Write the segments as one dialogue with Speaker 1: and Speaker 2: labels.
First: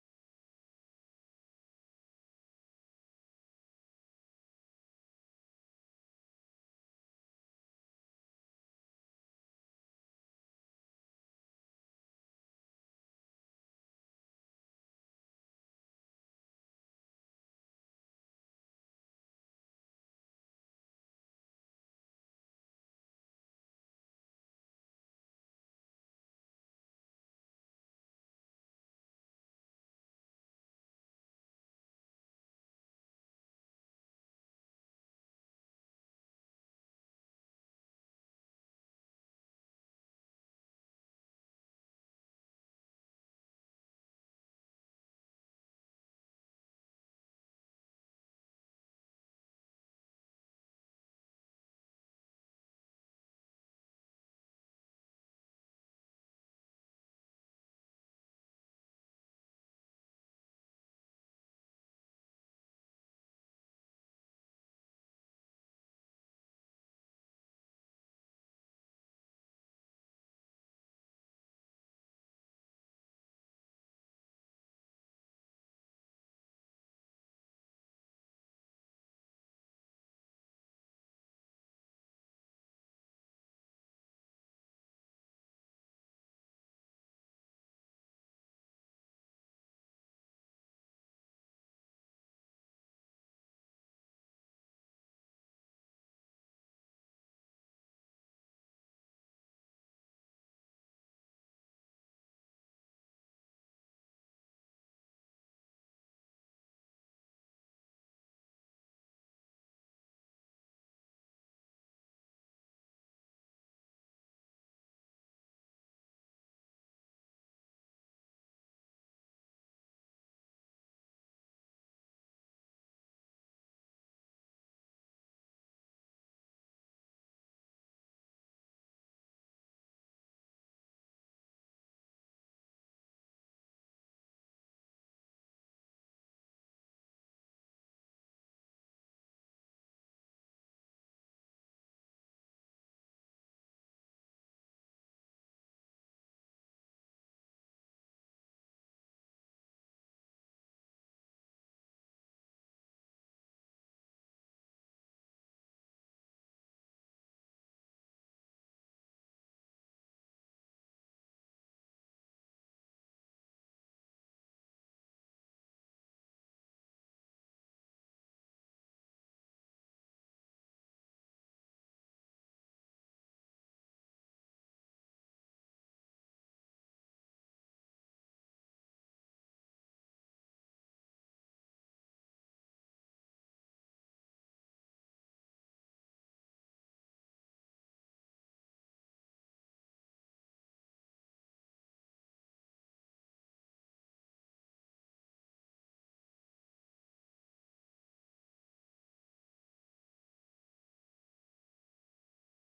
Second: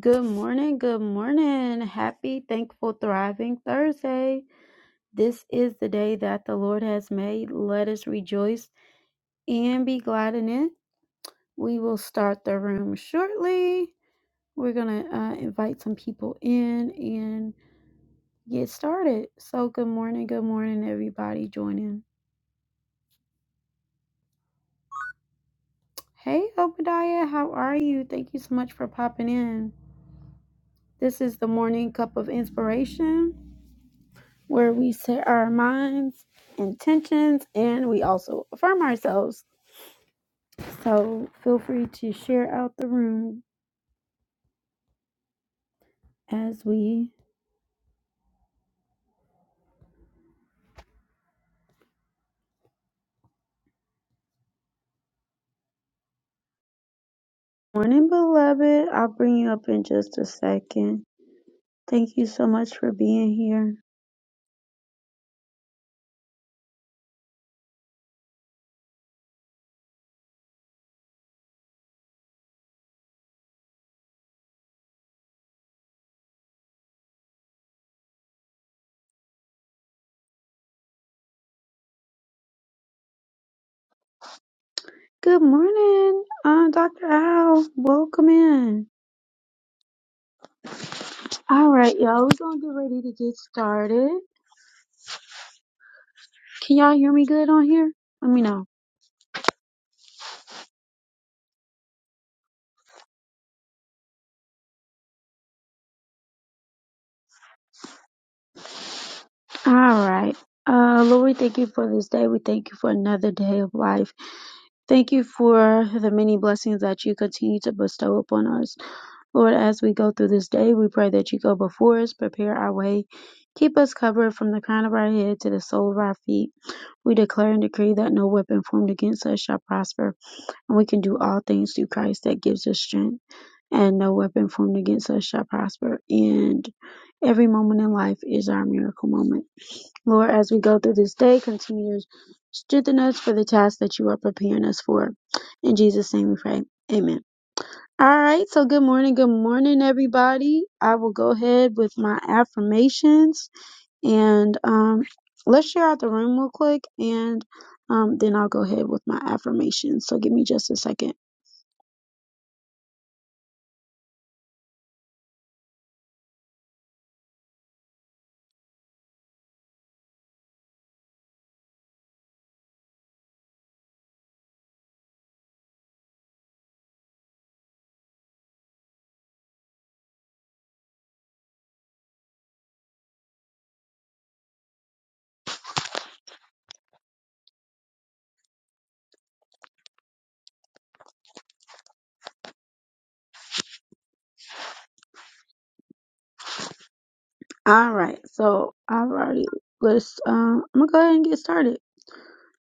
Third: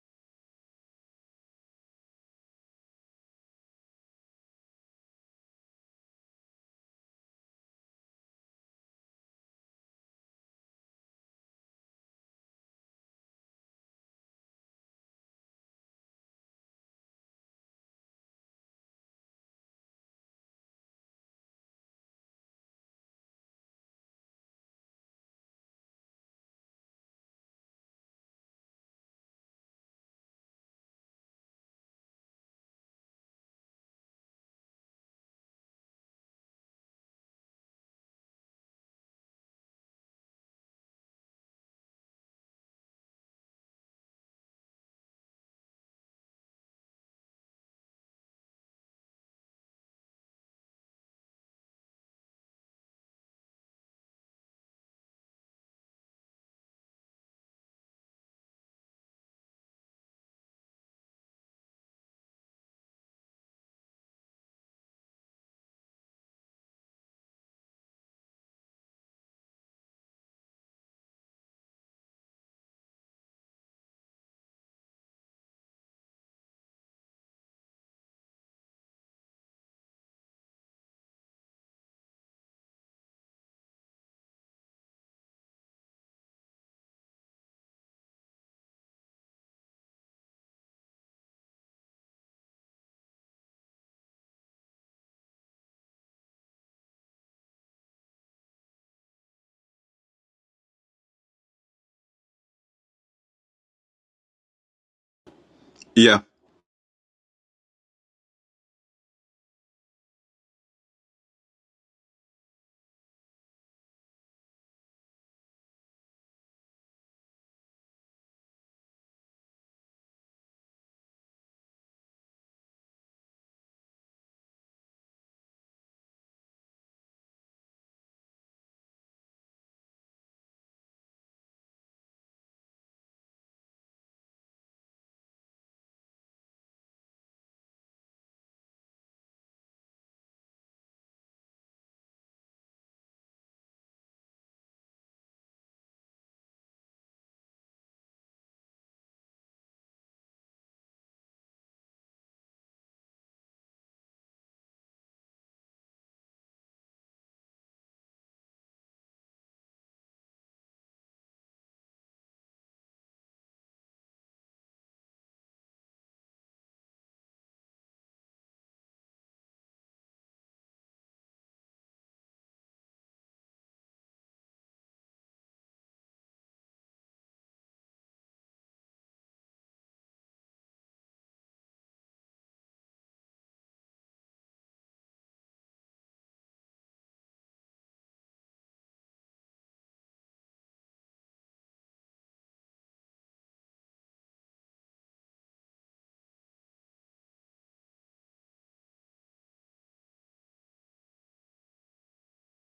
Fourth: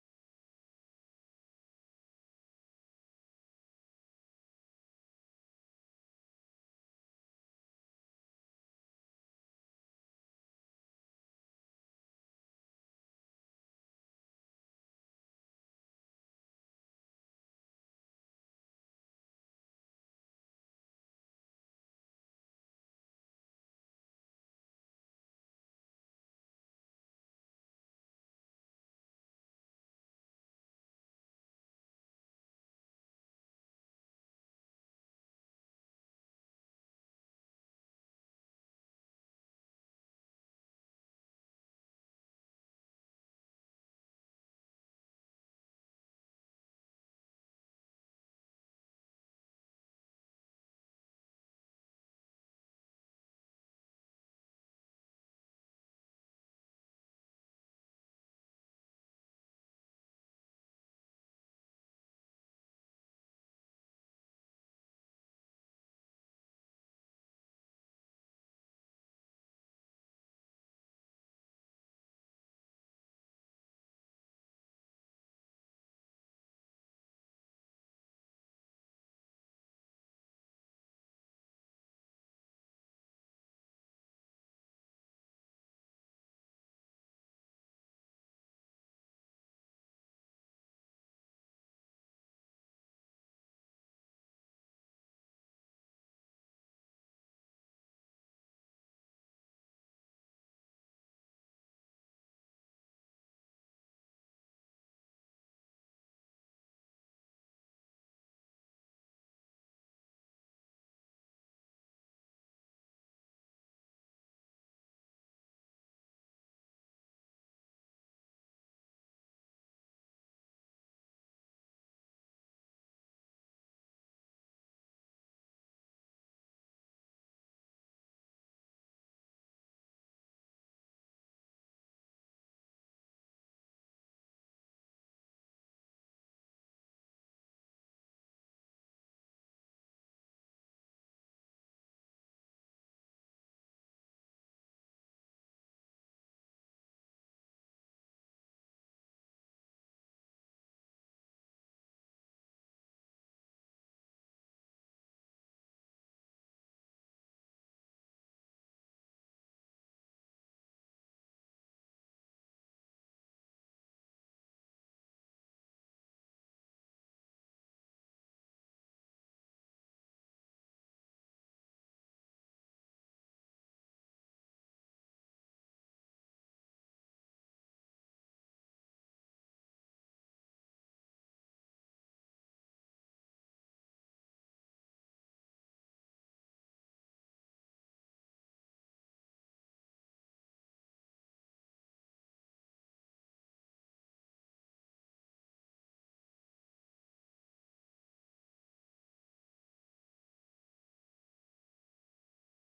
Speaker 1: Good morning, good morning. Happy, thankful, thriving Thursday. This is the day that the Lord has made. Let us rejoice and be glad in it. We will start the room shortly. We're going to uh, invite some people in and get started. So, good morning, good morning, everybody joining. Hey, Obadiah, how are you? Thank you so much for popping in. This is the morning cup of inspiration. where we set our minds, intentions, and we also affirm ourselves. So feel free to share out the room as we. Morning, beloved. I'll bring you up in just a second. Thank you so much for being here. Good morning, uh, Dr. Al. Welcome in. All right, y'all. We're going to get ready to get started. Can y'all hear me good on here? Let me know.
Speaker 2: Yeah.
Speaker 1: All right. Uh, Lord, we thank you for this day. We thank you for another day of life. Thank you for the many blessings that you continue to bestow upon us. Lord, as we go through this day, we pray that you go before us, prepare our way, keep us covered from the crown of our head to the sole of our feet. We declare and decree that no weapon formed against us shall prosper, and we can do all things through Christ that gives us strength, and no weapon formed against us shall prosper. And every moment in life is our miracle moment. Lord, as we go through this day, continue to strengthen us for the task that you are preparing us for. In Jesus' name we pray. Amen. All right. So good morning. Good morning, everybody. I will go ahead with my affirmations and um, let's share out the room real quick and um, then I'll go ahead with my affirmations. So give me just a second. All right. So I've already, let's, um, I'm going to go ahead and get started.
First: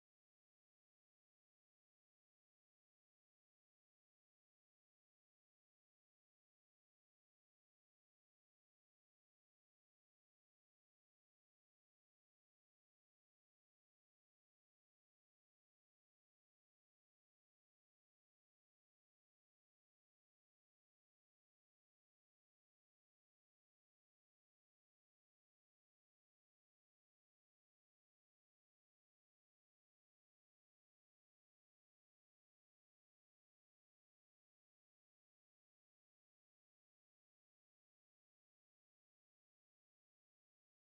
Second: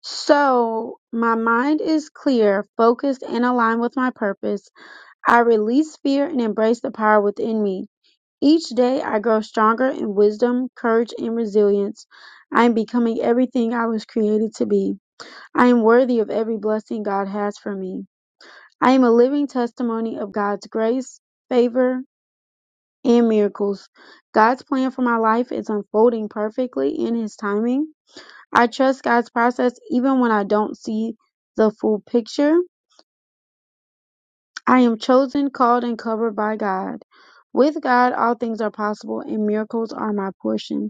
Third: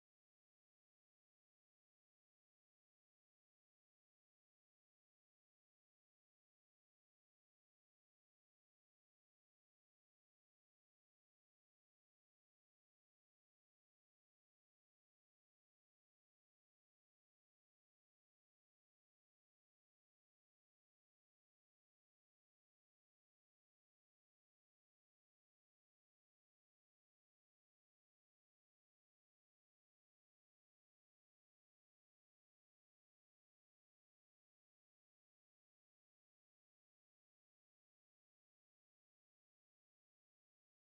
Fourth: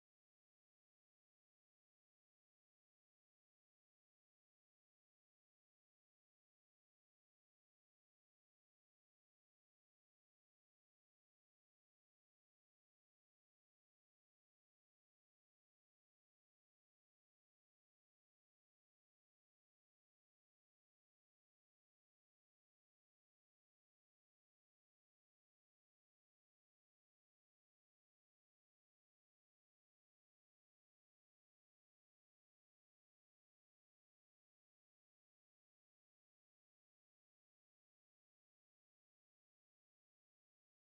Speaker 1: So, my mind is clear, focused, and aligned with my purpose. I release fear and embrace the power within me. Each day I grow stronger in wisdom, courage, and resilience. I am becoming everything I was created to be. I am worthy of every blessing God has for me. I am a living testimony of God's grace, favor, and miracles. God's plan for my life is unfolding perfectly in His timing. I trust God's process even when I don't see the full picture. I am chosen, called, and covered by God. With God, all things are possible, and miracles are my portion.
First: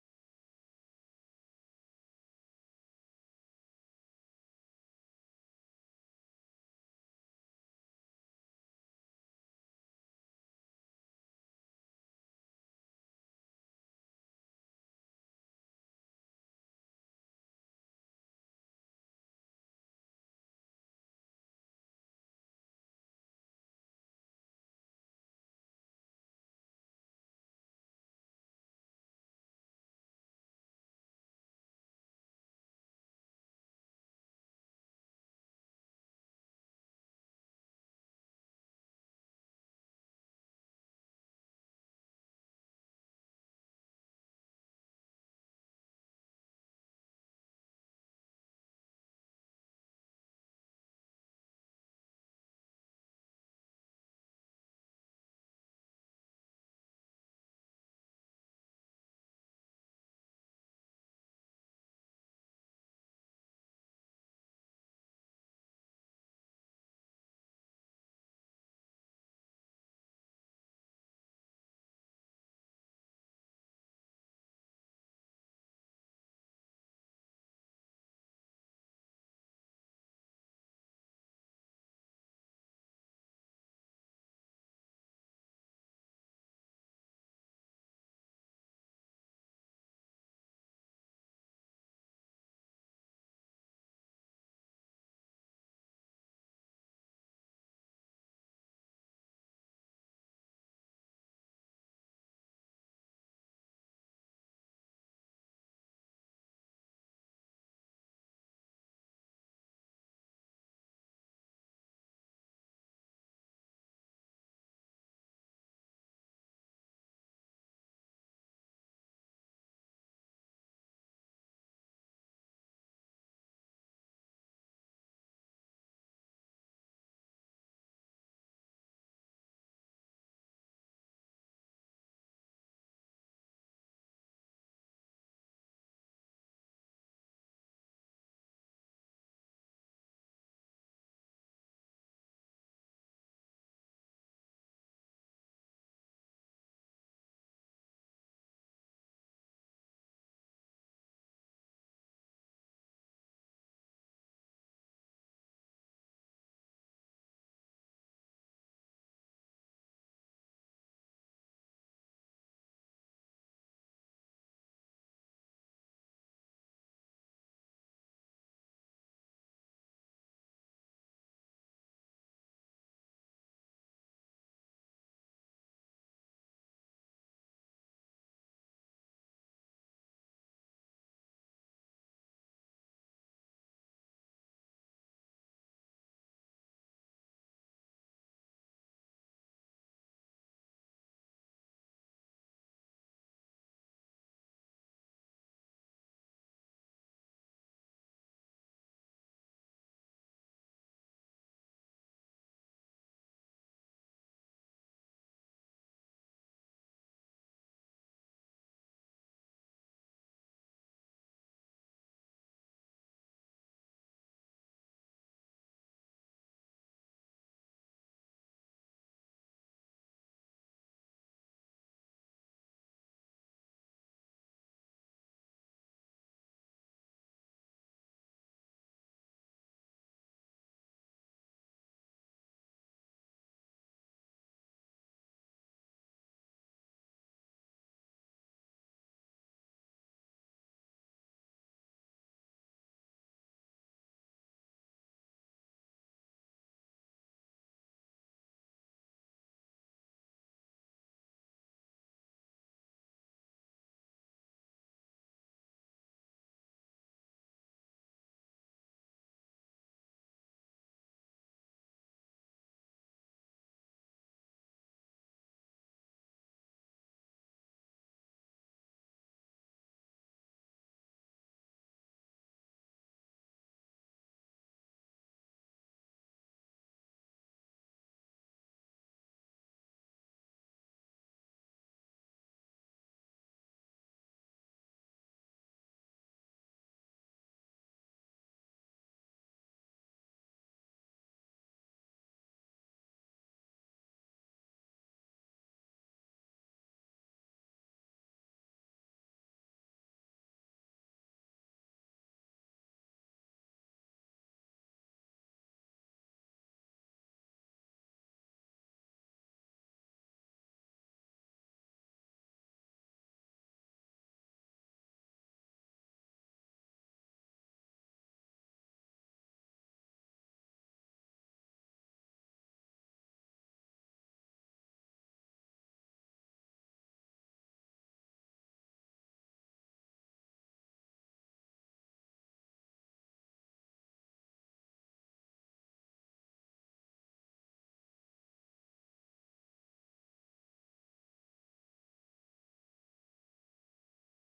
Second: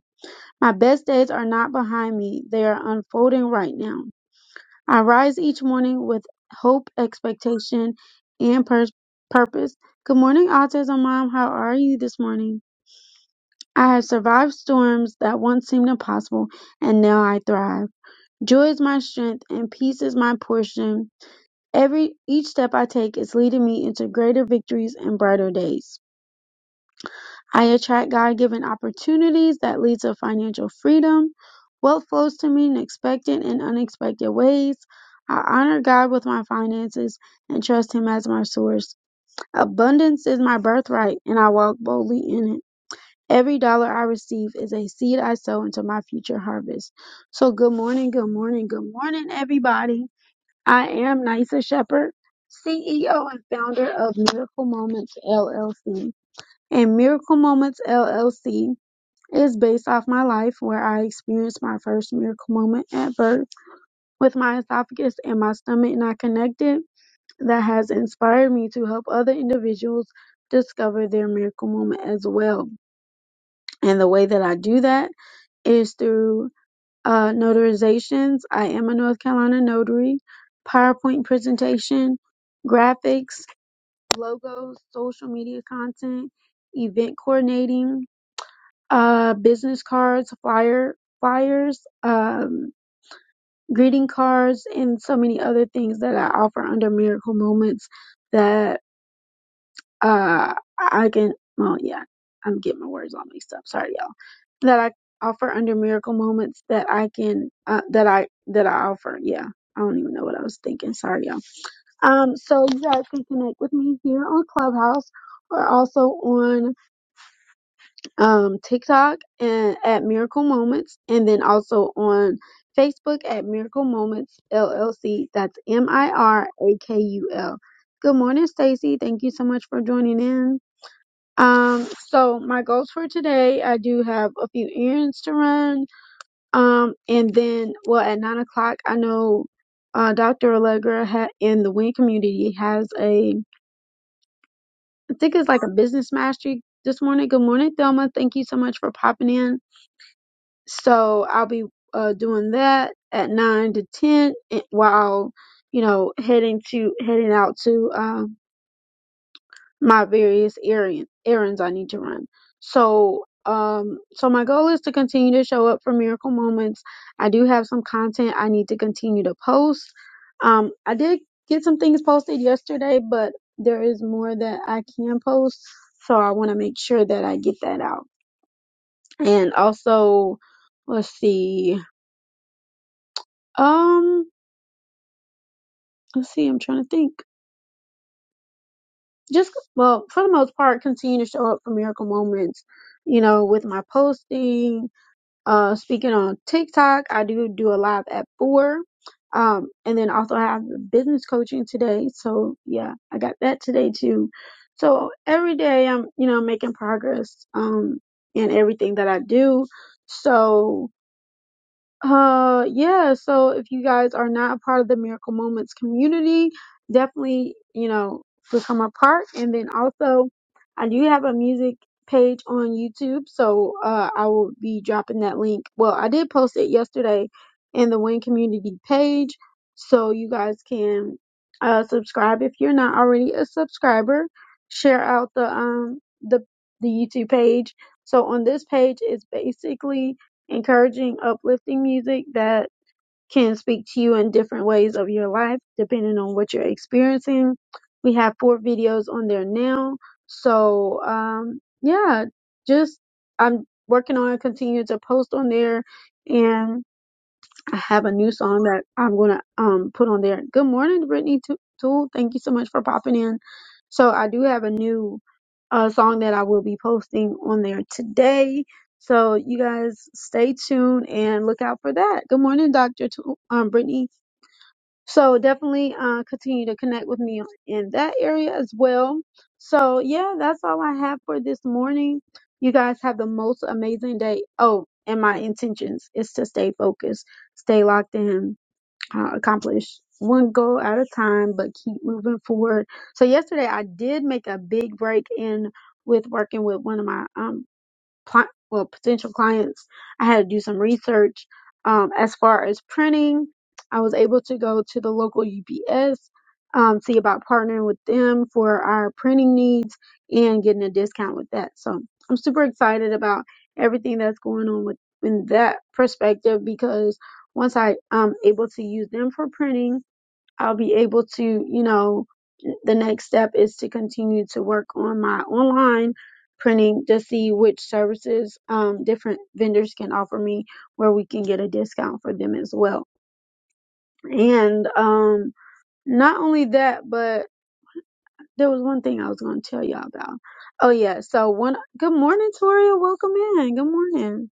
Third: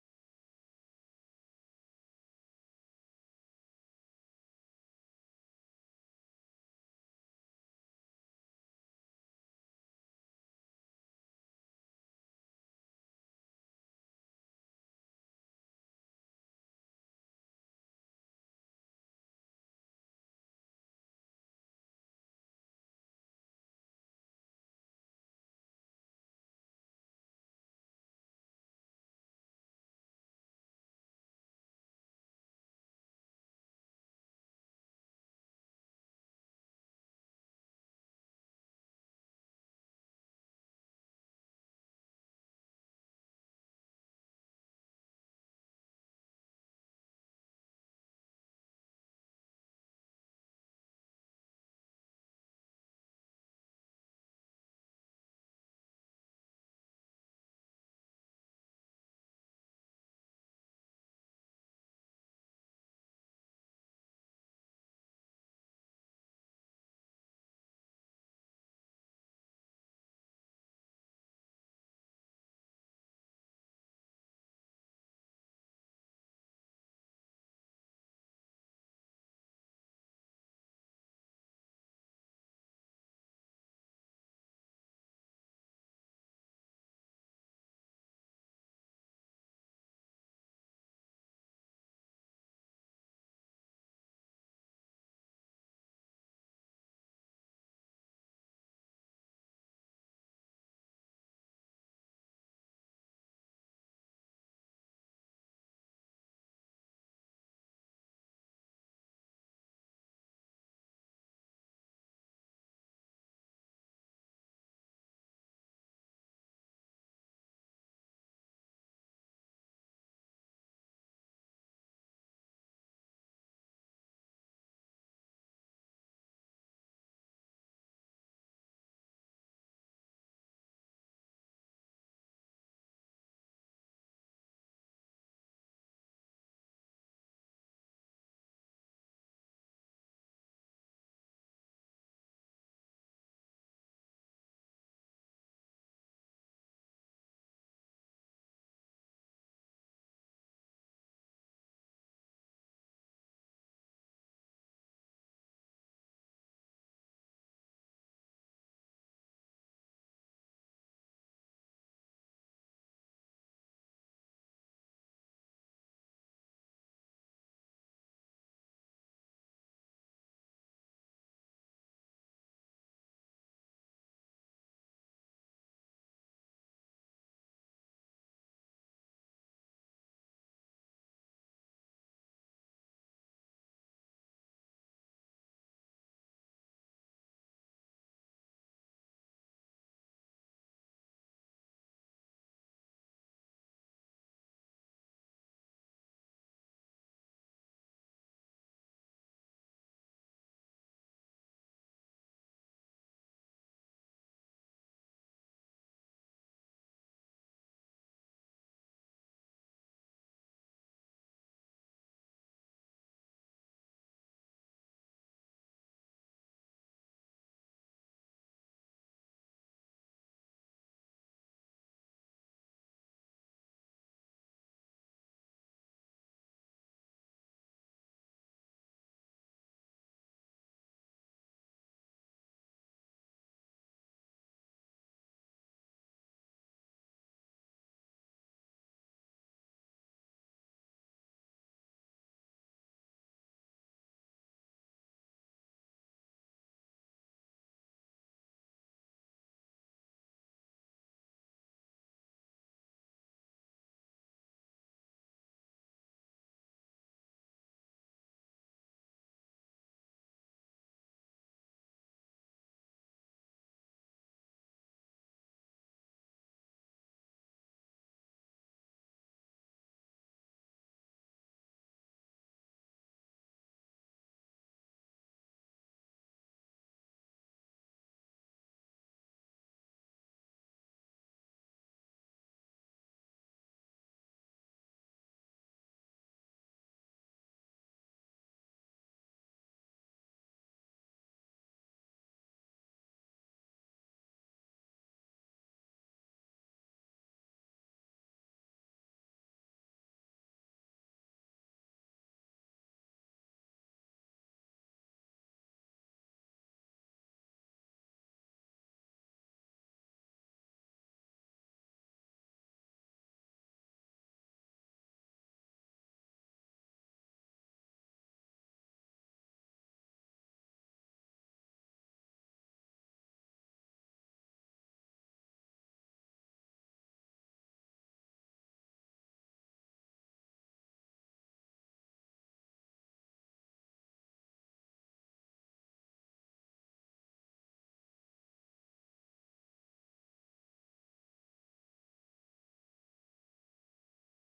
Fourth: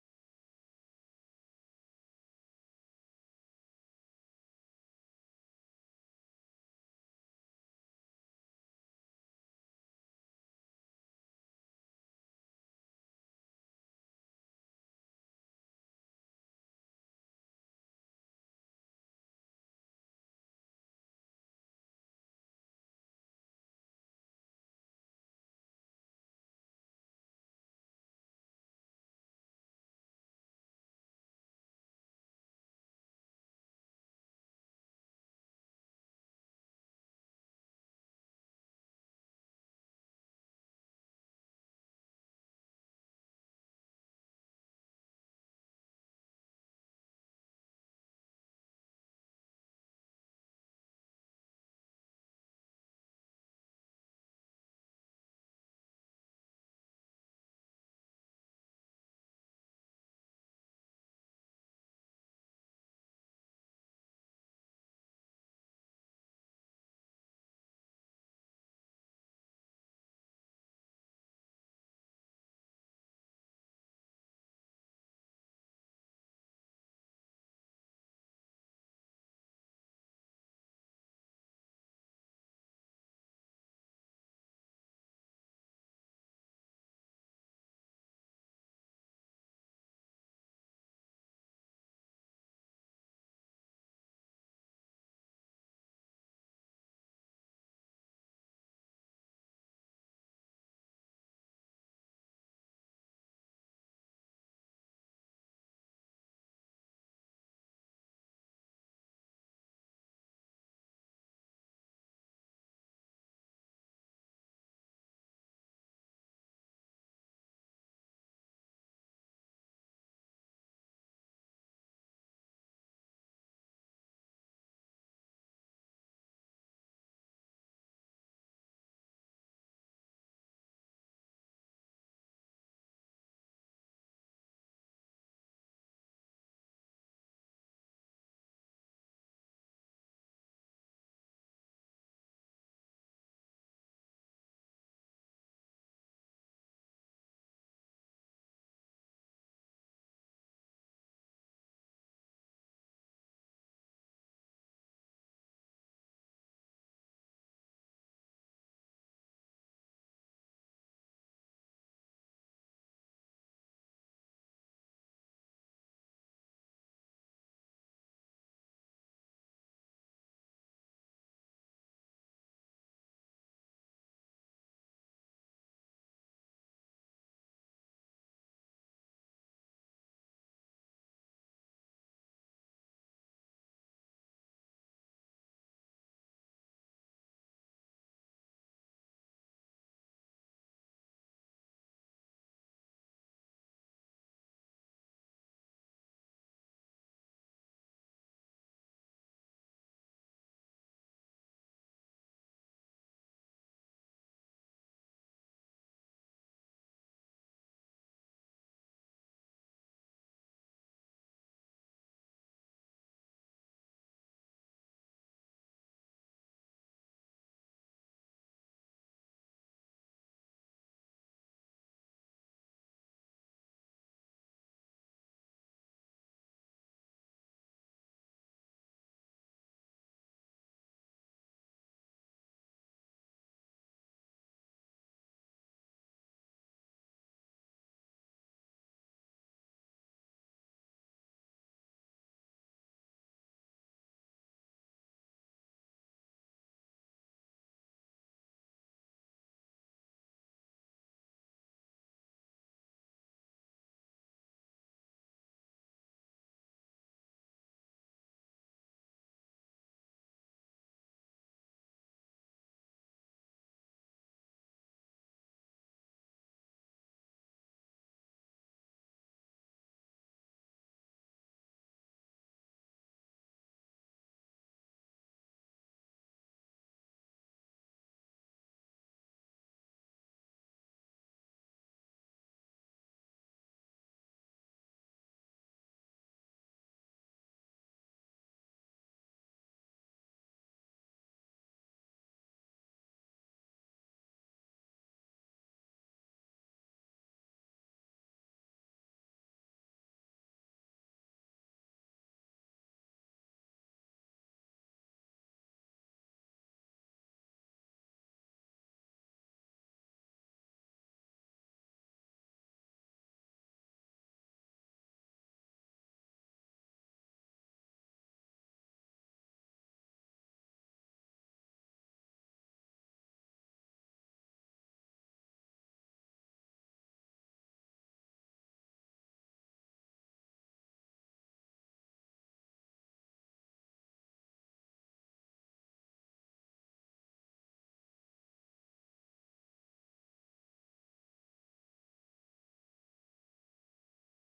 Speaker 1: My best days are not behind me, they are unfolding right now. I rise each morning with hope, expectation, and pur- purpose. Good morning, Autism Mom. How are you this morning? I have survived storms that once seemed impossible, and now I thrive. Joy is my strength, and peace is my portion. Every each step I take is leading me into greater victories and brighter days. I attract God-given opportunities that lead to financial freedom. Wealth flows to me in expected and unexpected ways. I honor God with my finances and trust Him as my source. Abundance is my birthright, and I walk boldly in it. Every dollar I receive is a seed I sow into my future harvest. So, good morning, good morning, good morning, everybody. I am Nysa Shepherd, CEO and founder of Miracle Moments LLC. And Miracle Moments LLC it is based off my life where I experienced my first miracle moment at birth with my esophagus and my stomach not connected that has inspired me to help other individuals discover their miracle moment as well. And the way that I do that is through uh, notarizations. I am a North Carolina notary, PowerPoint presentation, graphics, logos, social media content, event coordinating, uh, business cards, flyer flyers, um, greeting cards, and so many other things that I offer under Miracle Moments that uh, I can. Well, yeah, I'm getting my words all mixed up. Sorry, y'all. That I offer under Miracle Moments that I can uh, that I that I offer. Yeah. I don't even know what I was thinking. Sorry, y'all. Um, so you guys can connect with me here on Clubhouse or also on um, TikTok and at Miracle Moments, and then also on Facebook at Miracle Moments LLC. That's M I R A K U L. Good morning, Stacy. Thank you so much for joining in. Um, so my goals for today, I do have a few errands to run. Um, and then, well, at nine o'clock, I know uh, Dr. Allegra ha- in the Win community has a, I think it's like a business mastery this morning. Good morning, Thelma. Thank you so much for popping in So I'll be uh, doing that at nine to ten and- while you know heading to heading out to um, my various errands errands I need to run. So um so my goal is to continue to show up for miracle moments. I do have some content I need to continue to post. Um I did get some things posted yesterday, but there is more that I can post, so I want to make sure that I get that out. And also let's see Um, let's see, I'm trying to think. Just well, for the most part, continue to show up for miracle moments. You know, with my posting, uh, speaking on TikTok, I do do a live at four. Um, and then also I have the business coaching today. So yeah, I got that today too. So every day I'm, you know, making progress, um, in everything that I do. So, Uh, yeah. So if you guys are not a part of the Miracle Moments community, definitely, you know, become a part. And then also, I do have a music page on YouTube, so uh, I will be dropping that link. Well, I did post it yesterday in the Win Community page, so you guys can uh subscribe if you're not already a subscriber. Share out the um the the YouTube page. So on this page, it's basically encouraging, uplifting music that can speak to you in different ways of your life, depending on what you're experiencing. We have four videos on there now. So, um, yeah, just I'm working on continuing to post on there and I have a new song that I'm gonna um put on there. Good morning, Brittany Too. Tool. Thank you so much for popping in. So I do have a new uh song that I will be posting on there today. So you guys stay tuned and look out for that. Good morning, Doctor T- um Brittany. So definitely uh, continue to connect with me in that area as well. So yeah, that's all I have for this morning. You guys have the most amazing day. Oh, and my intentions is to stay focused, stay locked in, uh, accomplish one goal at a time, but keep moving forward. So yesterday I did make a big break in with working with one of my um, cli- well potential clients i had to do some research um, as far as printing i was able to go to the local ups um, see about partnering with them for our printing needs and getting a discount with that so i'm super excited about everything that's going on with in that perspective because once i um, able to use them for printing I'll be able to, you know, the next step is to continue to work on my online printing to see which services um, different vendors can offer me where we can get a discount for them as well. And um, not only that, but there was one thing I was going to tell y'all about. Oh yeah, so one good morning, Toria. Welcome in. Good morning.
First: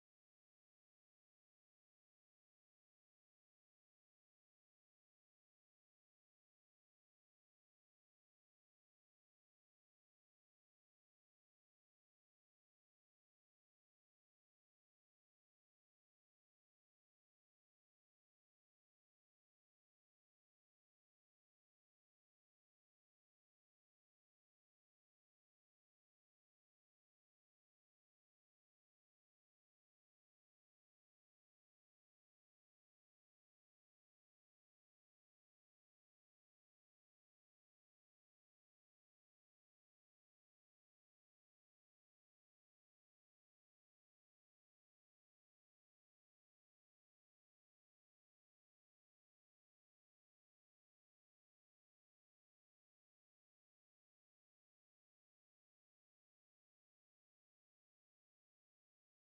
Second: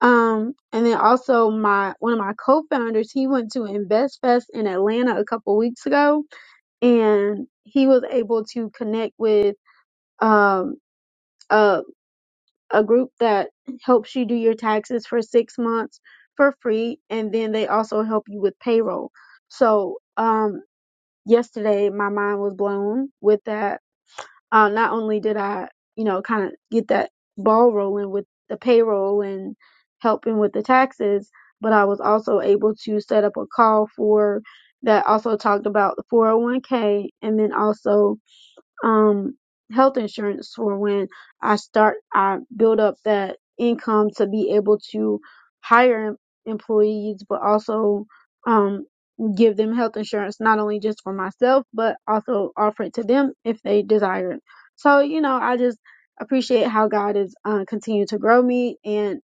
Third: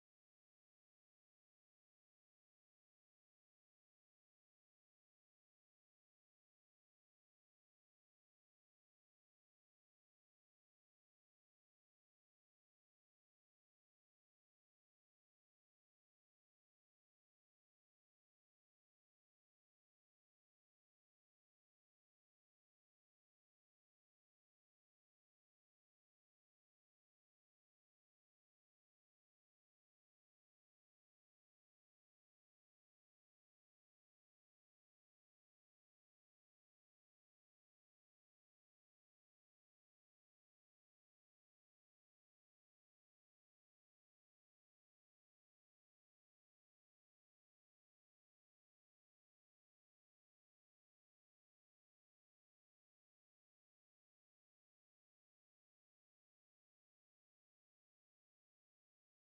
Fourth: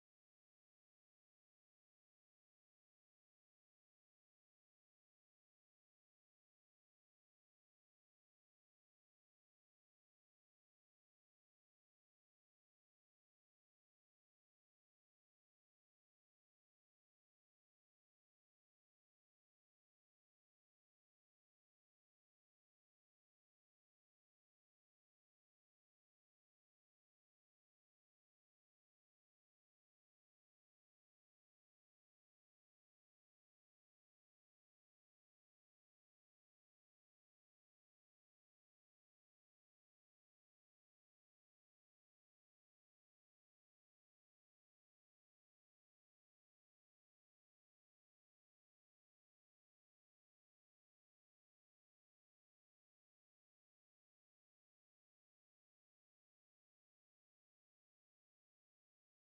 Speaker 1: Um, and then also my one of my co-founders, he went to Invest Fest in Atlanta a couple weeks ago and he was able to connect with um, a, a group that helps you do your taxes for six months for free and then they also help you with payroll so um, yesterday my mind was blown with that uh, not only did i you know kind of get that ball rolling with the payroll and helping with the taxes but i was also able to set up a call for that also talked about the 401k and then also um health insurance for when I start I build up that income to be able to hire em- employees but also um give them health insurance not only just for myself but also offer it to them if they desire it. So, you know, I just appreciate how God is uh, continued to grow me and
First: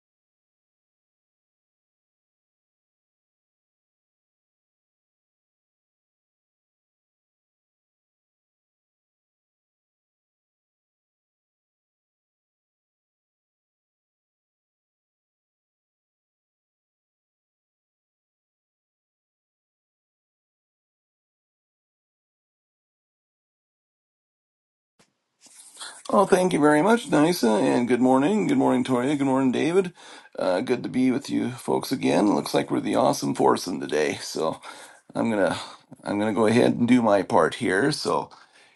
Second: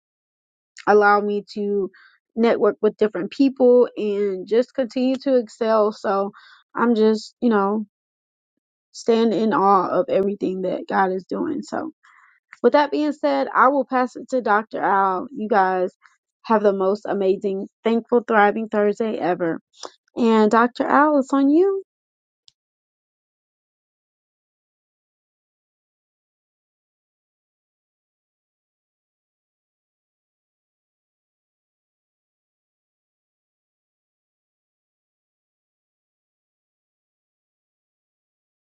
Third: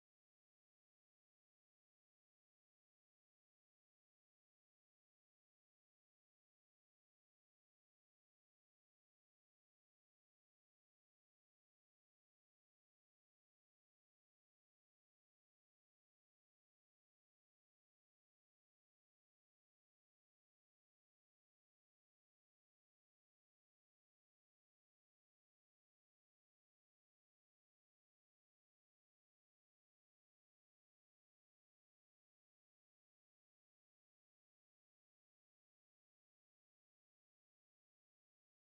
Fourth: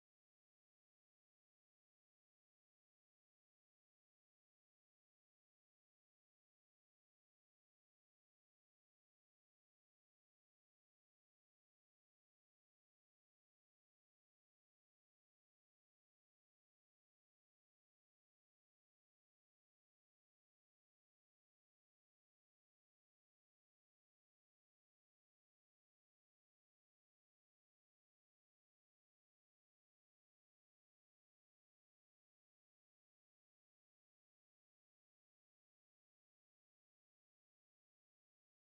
Speaker 1: allow me to network with different people and just continue to excel. So I'm just, you know, stand in awe of everything that God is doing. So, with that being said, I will pass it to Dr. Al. You guys have the most amazing, thankful, thriving Thursday ever. And Dr. Al, it's on you.
Speaker 3: Oh, thank you very much, Nisa, and good morning. Good morning, Toria. Good morning, David. Uh, good to be with you folks again. Looks like we're the awesome foursome today, so I'm gonna I'm gonna go ahead and do my part here. So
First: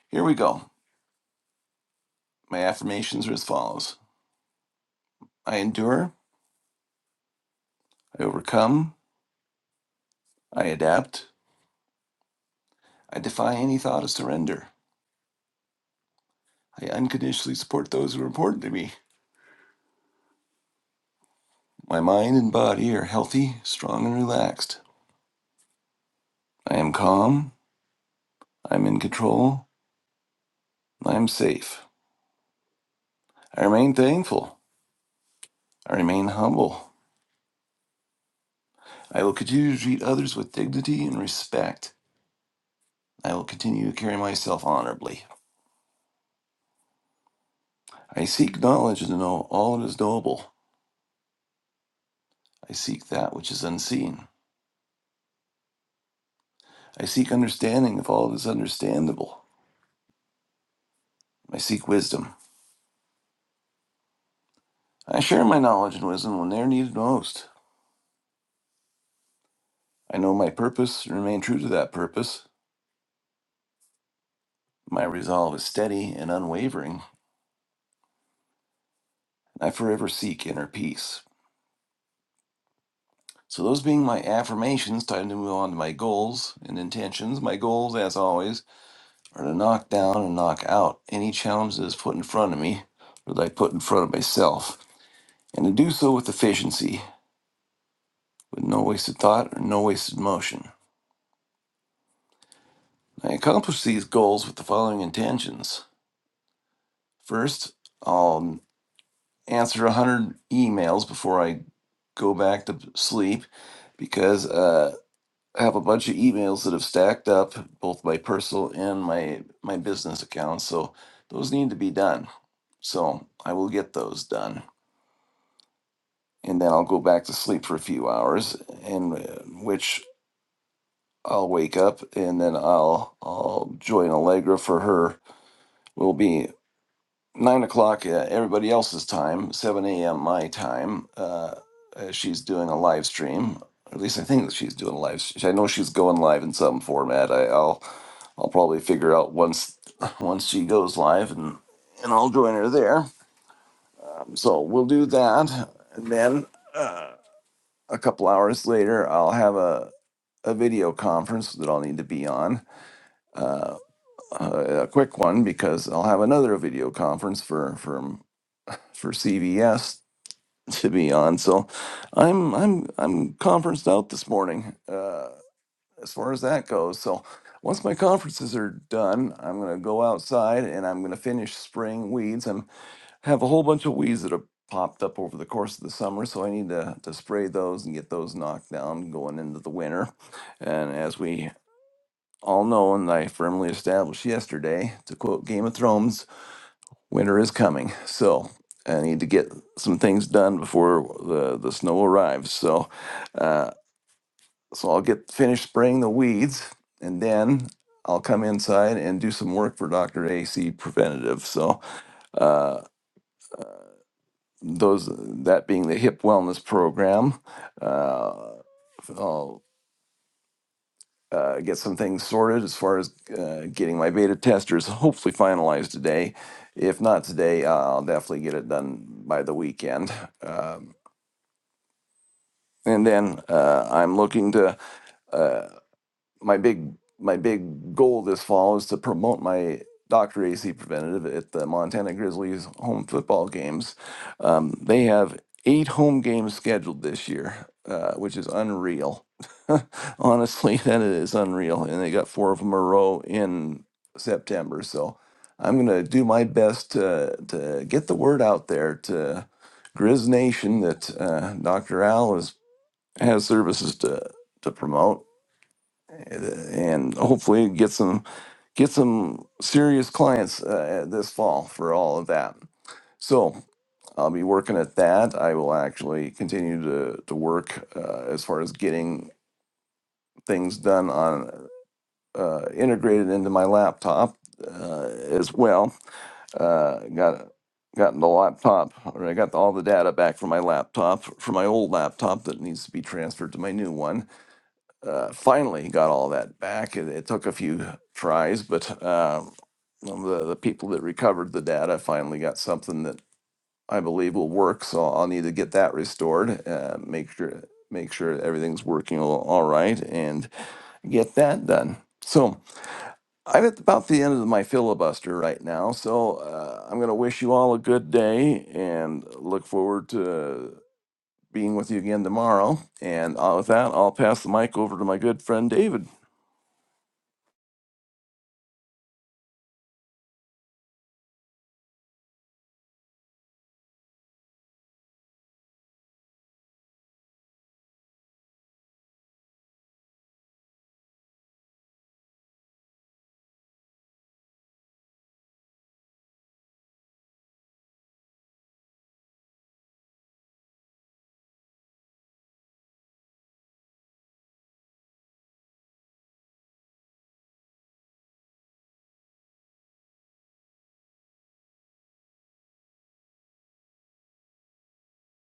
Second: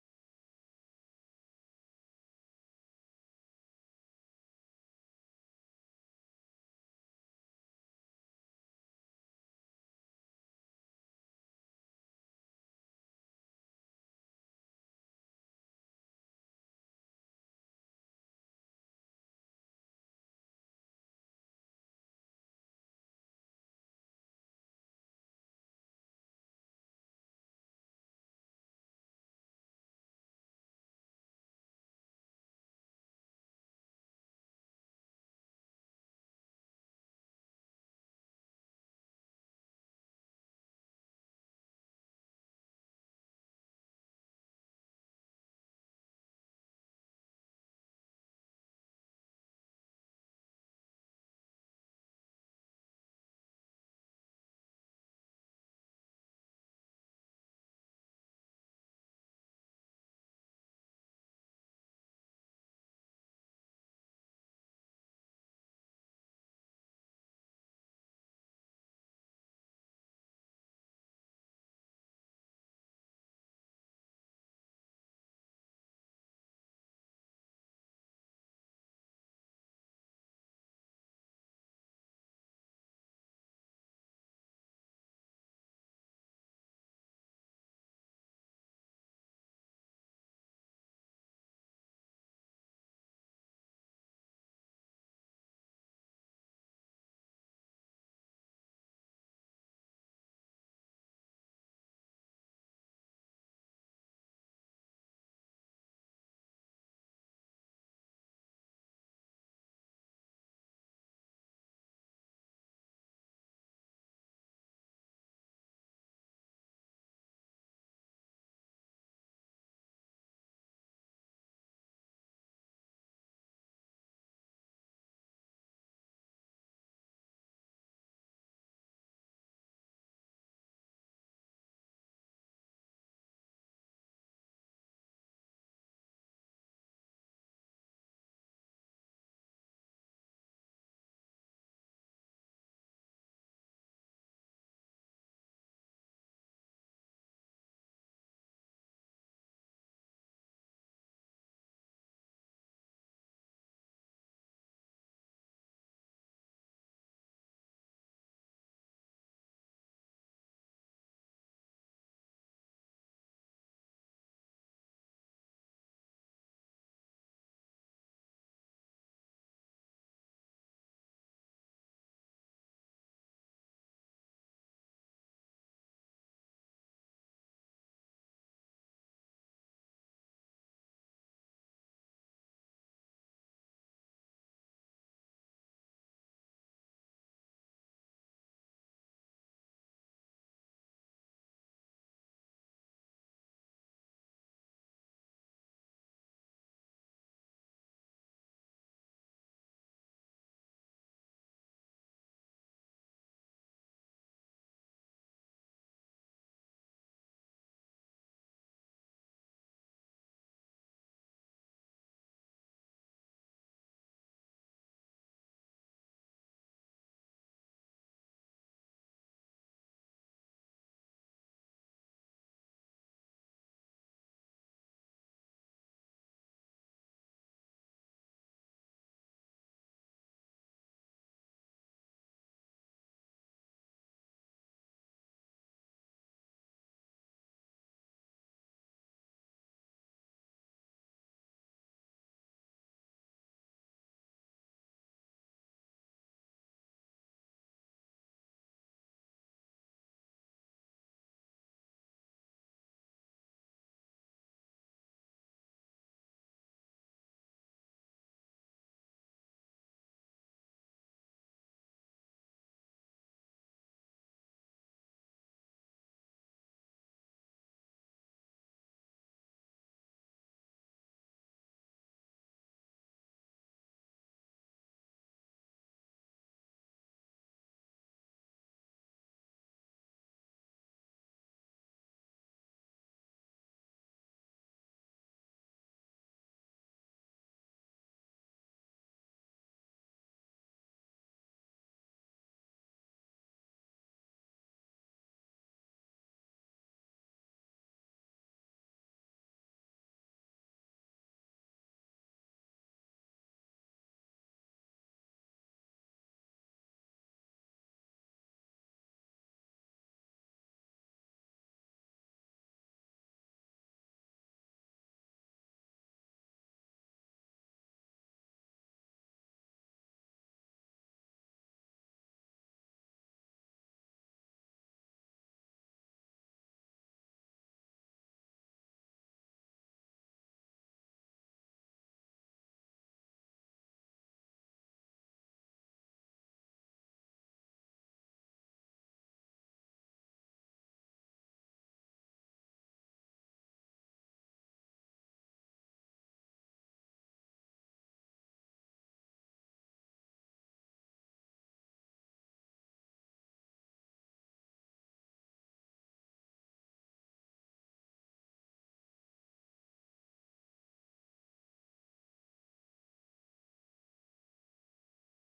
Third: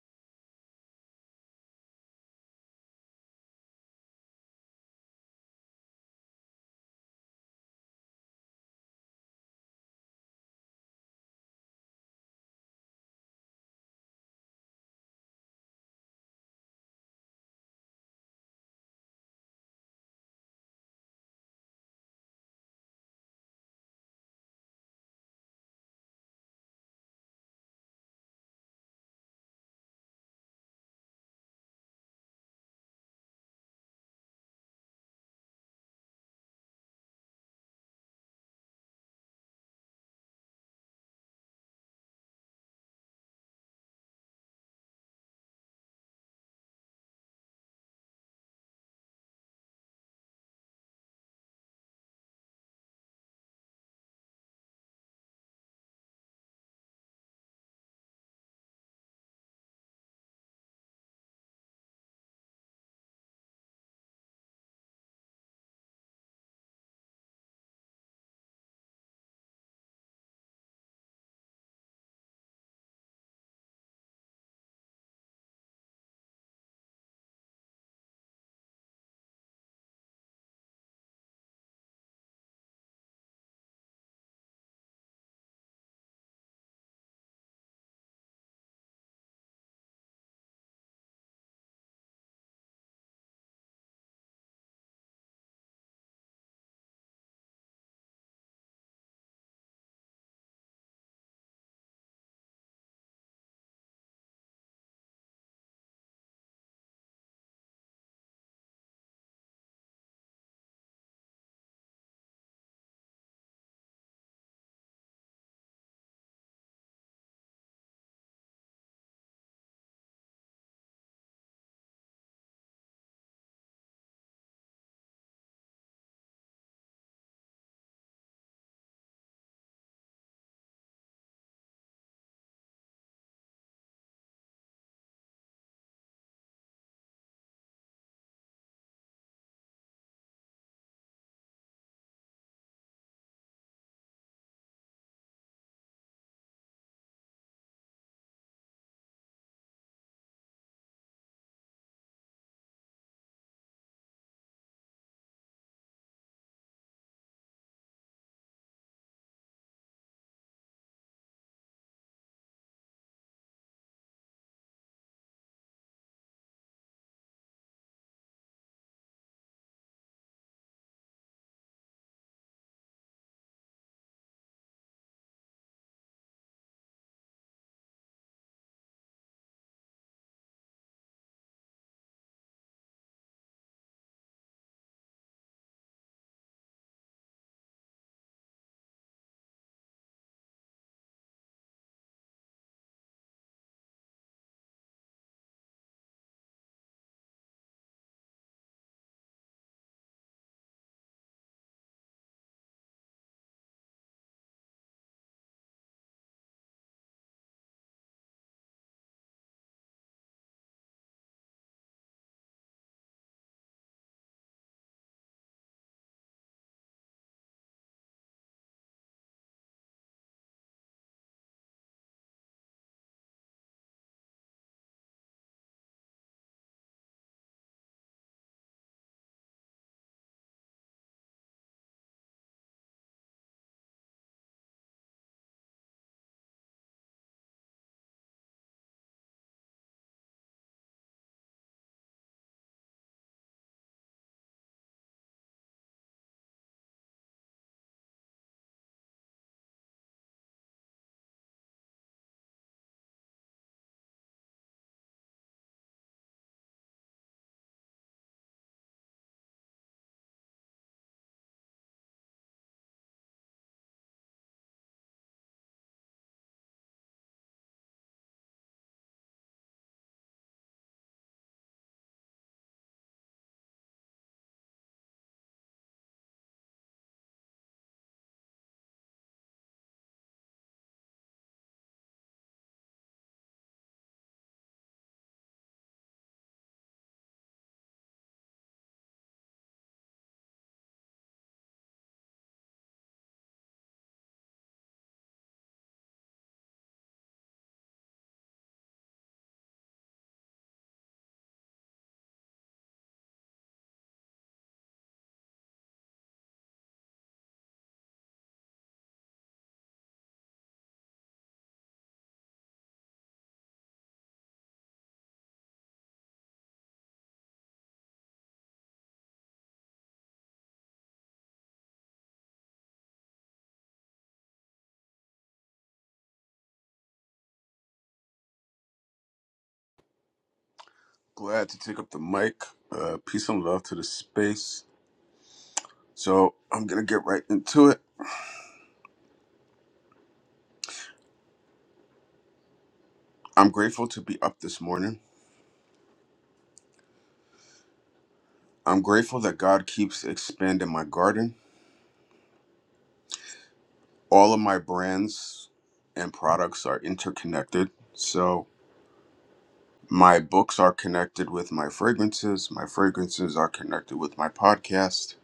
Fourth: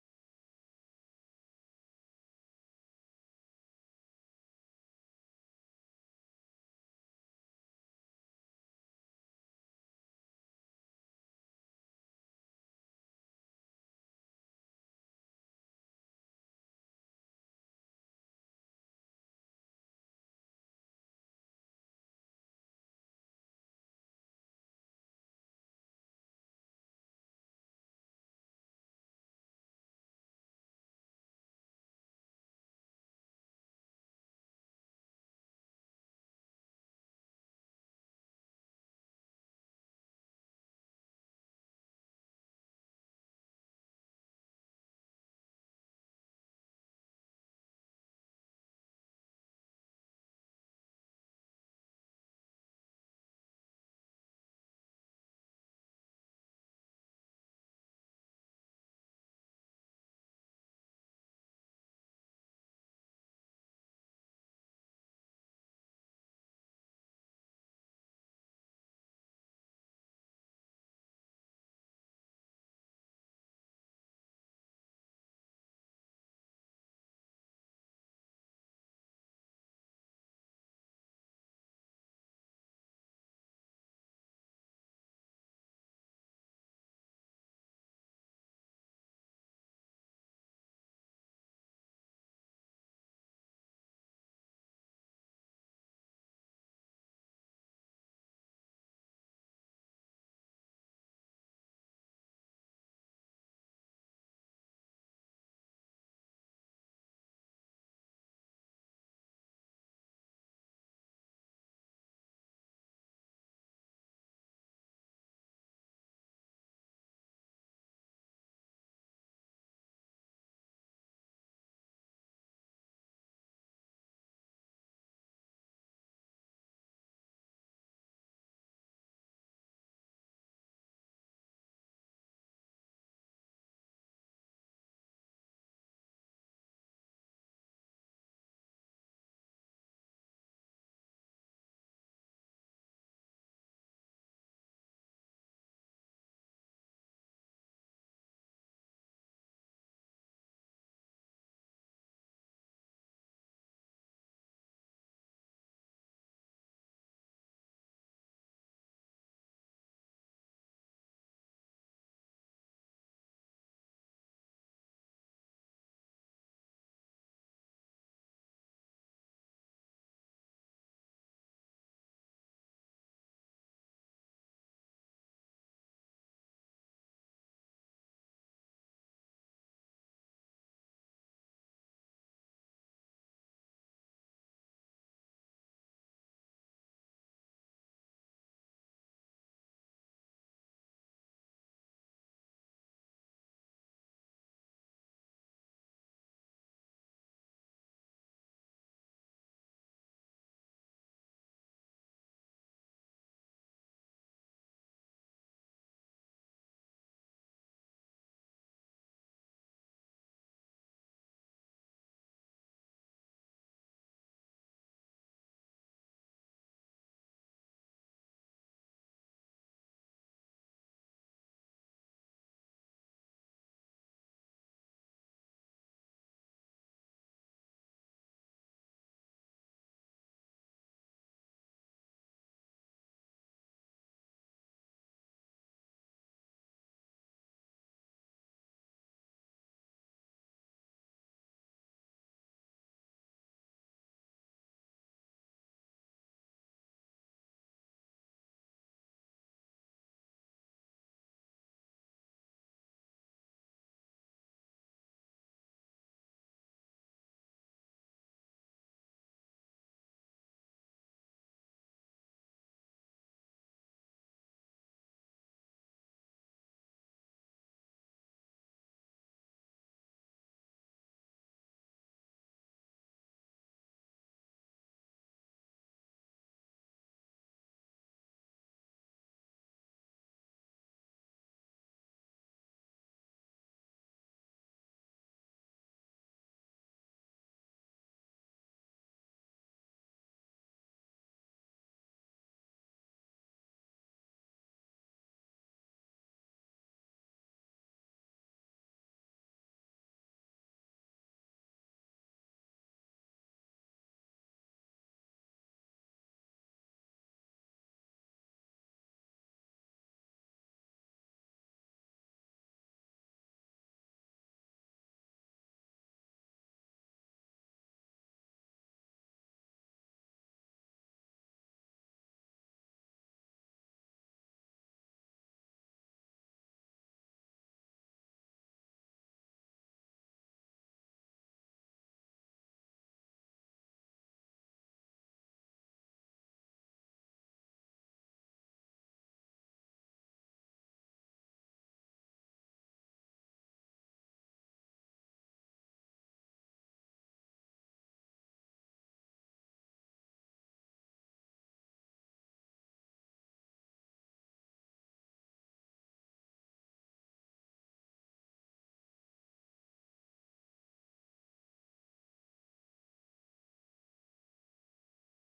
Speaker 3: here we go. My affirmations are as follows: I endure, I overcome, I adapt, I defy any thought of surrender. I unconditionally support those who are important to me. My mind and body are healthy, strong, and relaxed. I am calm. I'm in control. and I'm safe. I remain thankful. I remain humble. I will continue to treat others with dignity and respect. I will continue to carry myself honorably. I seek knowledge to know all that is knowable. I seek that which is unseen. I seek understanding of all that is understandable. I seek wisdom. I share my knowledge and wisdom when they are needed most. I know my purpose and remain true to that purpose. My resolve is steady and unwavering. I forever seek inner peace. So, those being my affirmations, time to move on to my goals and intentions. My goals, as always, are to knock down and knock out any challenge that is put in front of me or that I put in front of myself, and to do so with efficiency, with no wasted thought or no wasted motion. I accomplish these goals with the following intentions. First, I'll answer 100 emails before I go back to sleep because uh, I have a bunch of emails that have stacked up, both my personal and my my business accounts. So those need to be done. So I will get those done, and then I'll go back to sleep for a few hours, and uh, which I'll wake up, and then I'll I'll join Allegra for her. Will be nine o'clock uh, everybody else's time, seven a.m. my time. Uh, uh, she's doing a live stream. At least I think that she's doing a live. st- I know she's going live in some format. I, I'll I'll probably figure out once once she goes live, and and I'll join her there. So we'll do that, and then uh, a couple hours later, I'll have a a video conference that I'll need to be on, uh, a a quick one because I'll have another video conference for for for CVS to be on. So I'm I'm I'm conferenced out this morning. Uh, as far as that goes. So once my conferences are done, I'm going to go outside and I'm going to finish spraying weeds. I have a whole bunch of weeds that have popped up over the course of the summer, so I need to, to spray those and get those knocked down going into the winter. And as we all know, and I firmly established yesterday, to quote Game of Thrones, winter is coming. So I need to get some things done before the, the snow arrives. So, uh, so I'll get finished spraying the weeds and then I'll come inside and do some work for Dr. AC Preventative. So, uh, those that being the hip wellness program, uh, I'll uh, get some things sorted as far as uh, getting my beta testers hopefully finalized today. If not today, I'll definitely get it done by the weekend. Um, and then uh, I'm looking to. uh, my big my big goal this fall is to promote my Dr. AC Preventative at the Montana Grizzlies home football games. Um, they have eight home games scheduled this year, uh, which is unreal. Honestly, that is unreal, and they got four of them a row in September. So I'm gonna do my best to to get the word out there to Grizz Nation that uh, Dr. Al is has services to to promote and hopefully get some get some serious clients uh, this fall for all of that. So I'll be working at that. I will actually continue to to work uh, as far as getting things done on uh, integrated into my laptop uh, as well. Uh, got gotten the laptop or I got all the data back from my laptop from my old laptop that needs to be transferred to my new one uh, finally got all that back. It, it took a few tries, but um, um, the, the people that recovered the data finally got something that I believe will work. So I'll need to get that restored. Uh, make sure make sure everything's working all all right, and get that done. So I'm at about the end of my filibuster right now. So uh, I'm going to wish you all a good day and look forward to being with you again tomorrow. And uh, with that, I'll pass the mic over to my good friend David.
Speaker 2: Glad to take up the mic. Uh, peace and love to the space. So I'm gonna get right into it. I'm grateful to be up this morning. I'm grateful that God keeps expanding my garden. All of my brands and products are interconnected. So my books are connected with my fragrances. My fragrances are connected with my podcast.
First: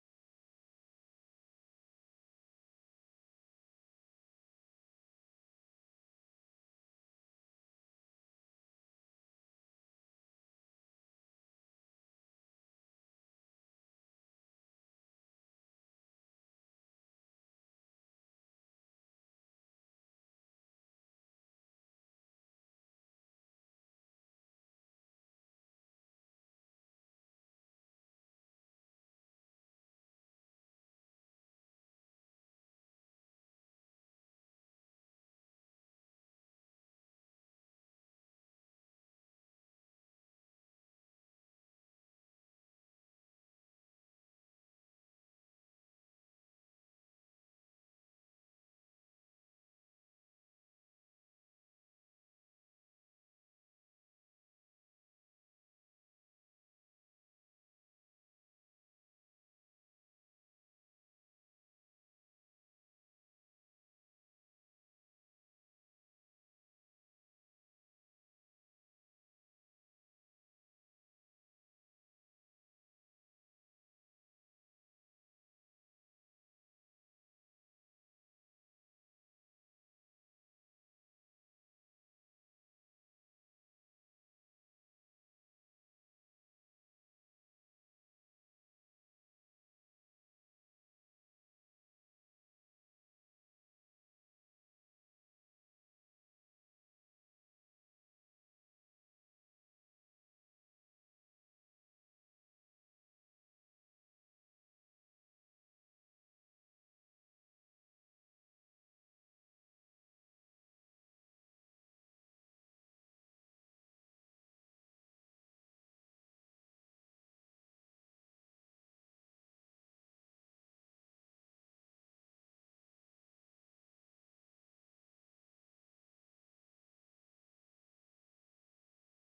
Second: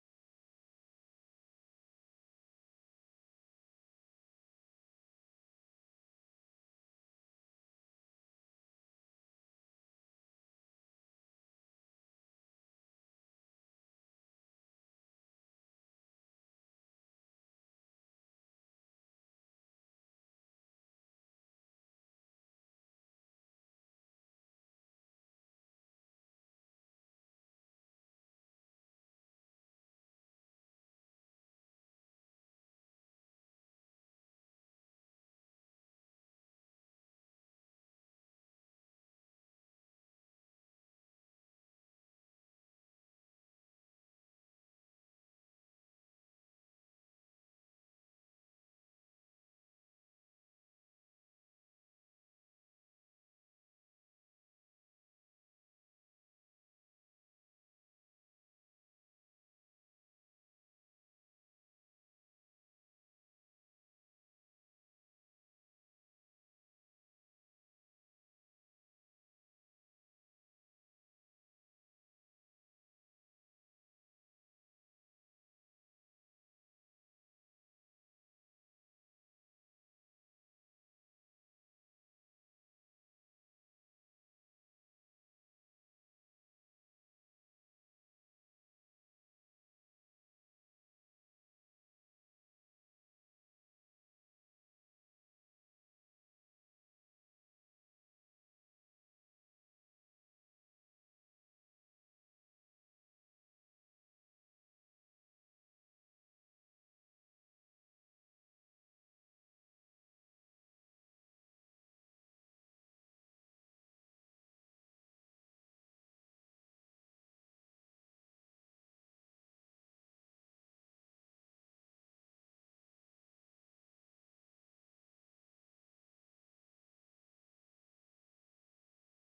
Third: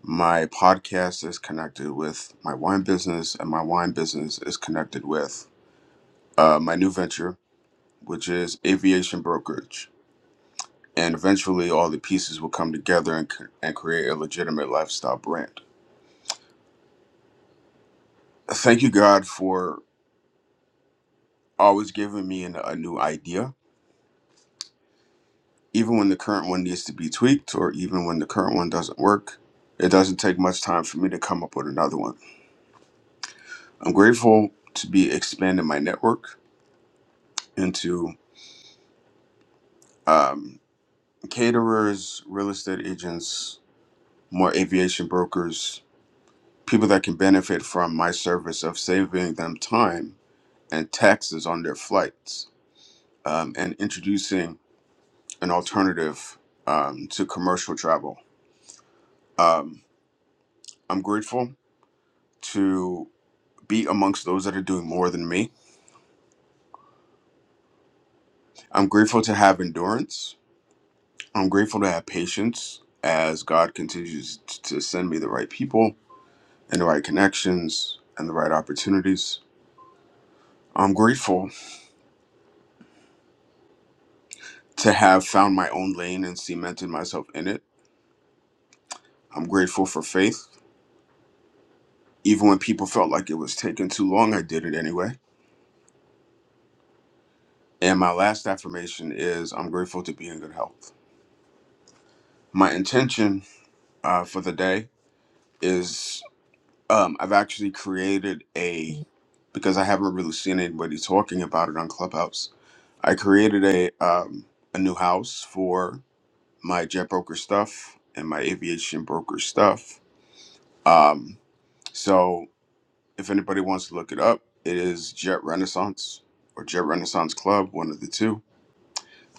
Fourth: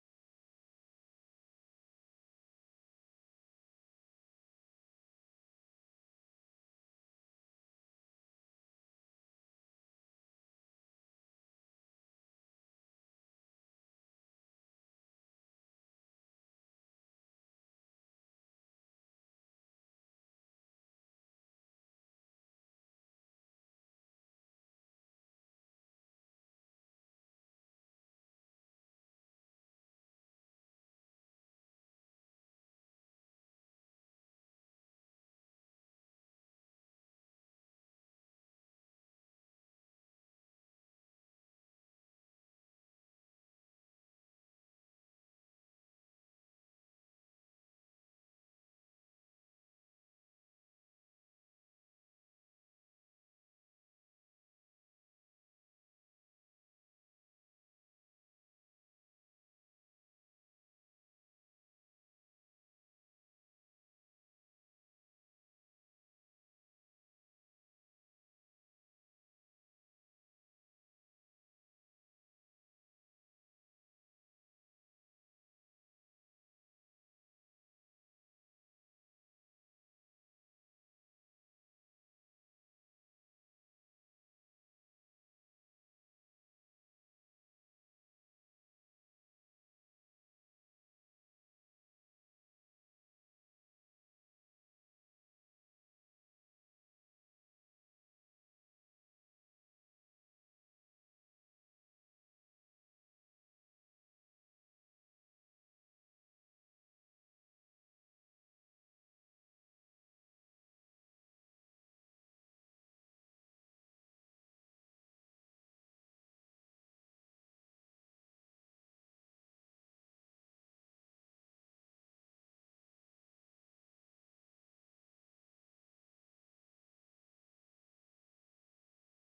Speaker 2: My podcast is connected with my wine business, and my wine business is connected with uh, my new venture which is aviation brokerage. And eventually, all the pieces will come together and, c- and create a legitimate lifestyle brand. Thank you, God, for always giving me an, a new idea, even when the current one needs to be tweaked or even when the current one doesn't work. It doesn't take much time for me to come up with another one. I'm grateful to be expanding my network into um, caterers, real estate agents, more aviation brokers, people that can benefit from my service of saving them time and taxes on their flights um, and introducing an alternative um, to commercial travel. Um, I'm grateful to be amongst those that are doing more than me. I'm grateful to have endurance. I'm grateful to have patience as God continues t- to send me the right people and the right connections and the right opportunities. I'm grateful to have found my own lane and cemented myself in it. I'm grateful for faith. Even when people felt like it was taking too long, I did it anyway. And my last affirmation is I'm grateful to be in good health. My intention uh, for the day is um, I've actually created a, because I haven't really seen anybody talking about it on Clubhouse, I created a, um, a new house for my jet broker stuff and my aviation broker stuff. Um, so If anybody wants to look it up, it is Jet Renaissance or Jet Renaissance Club, one of the two.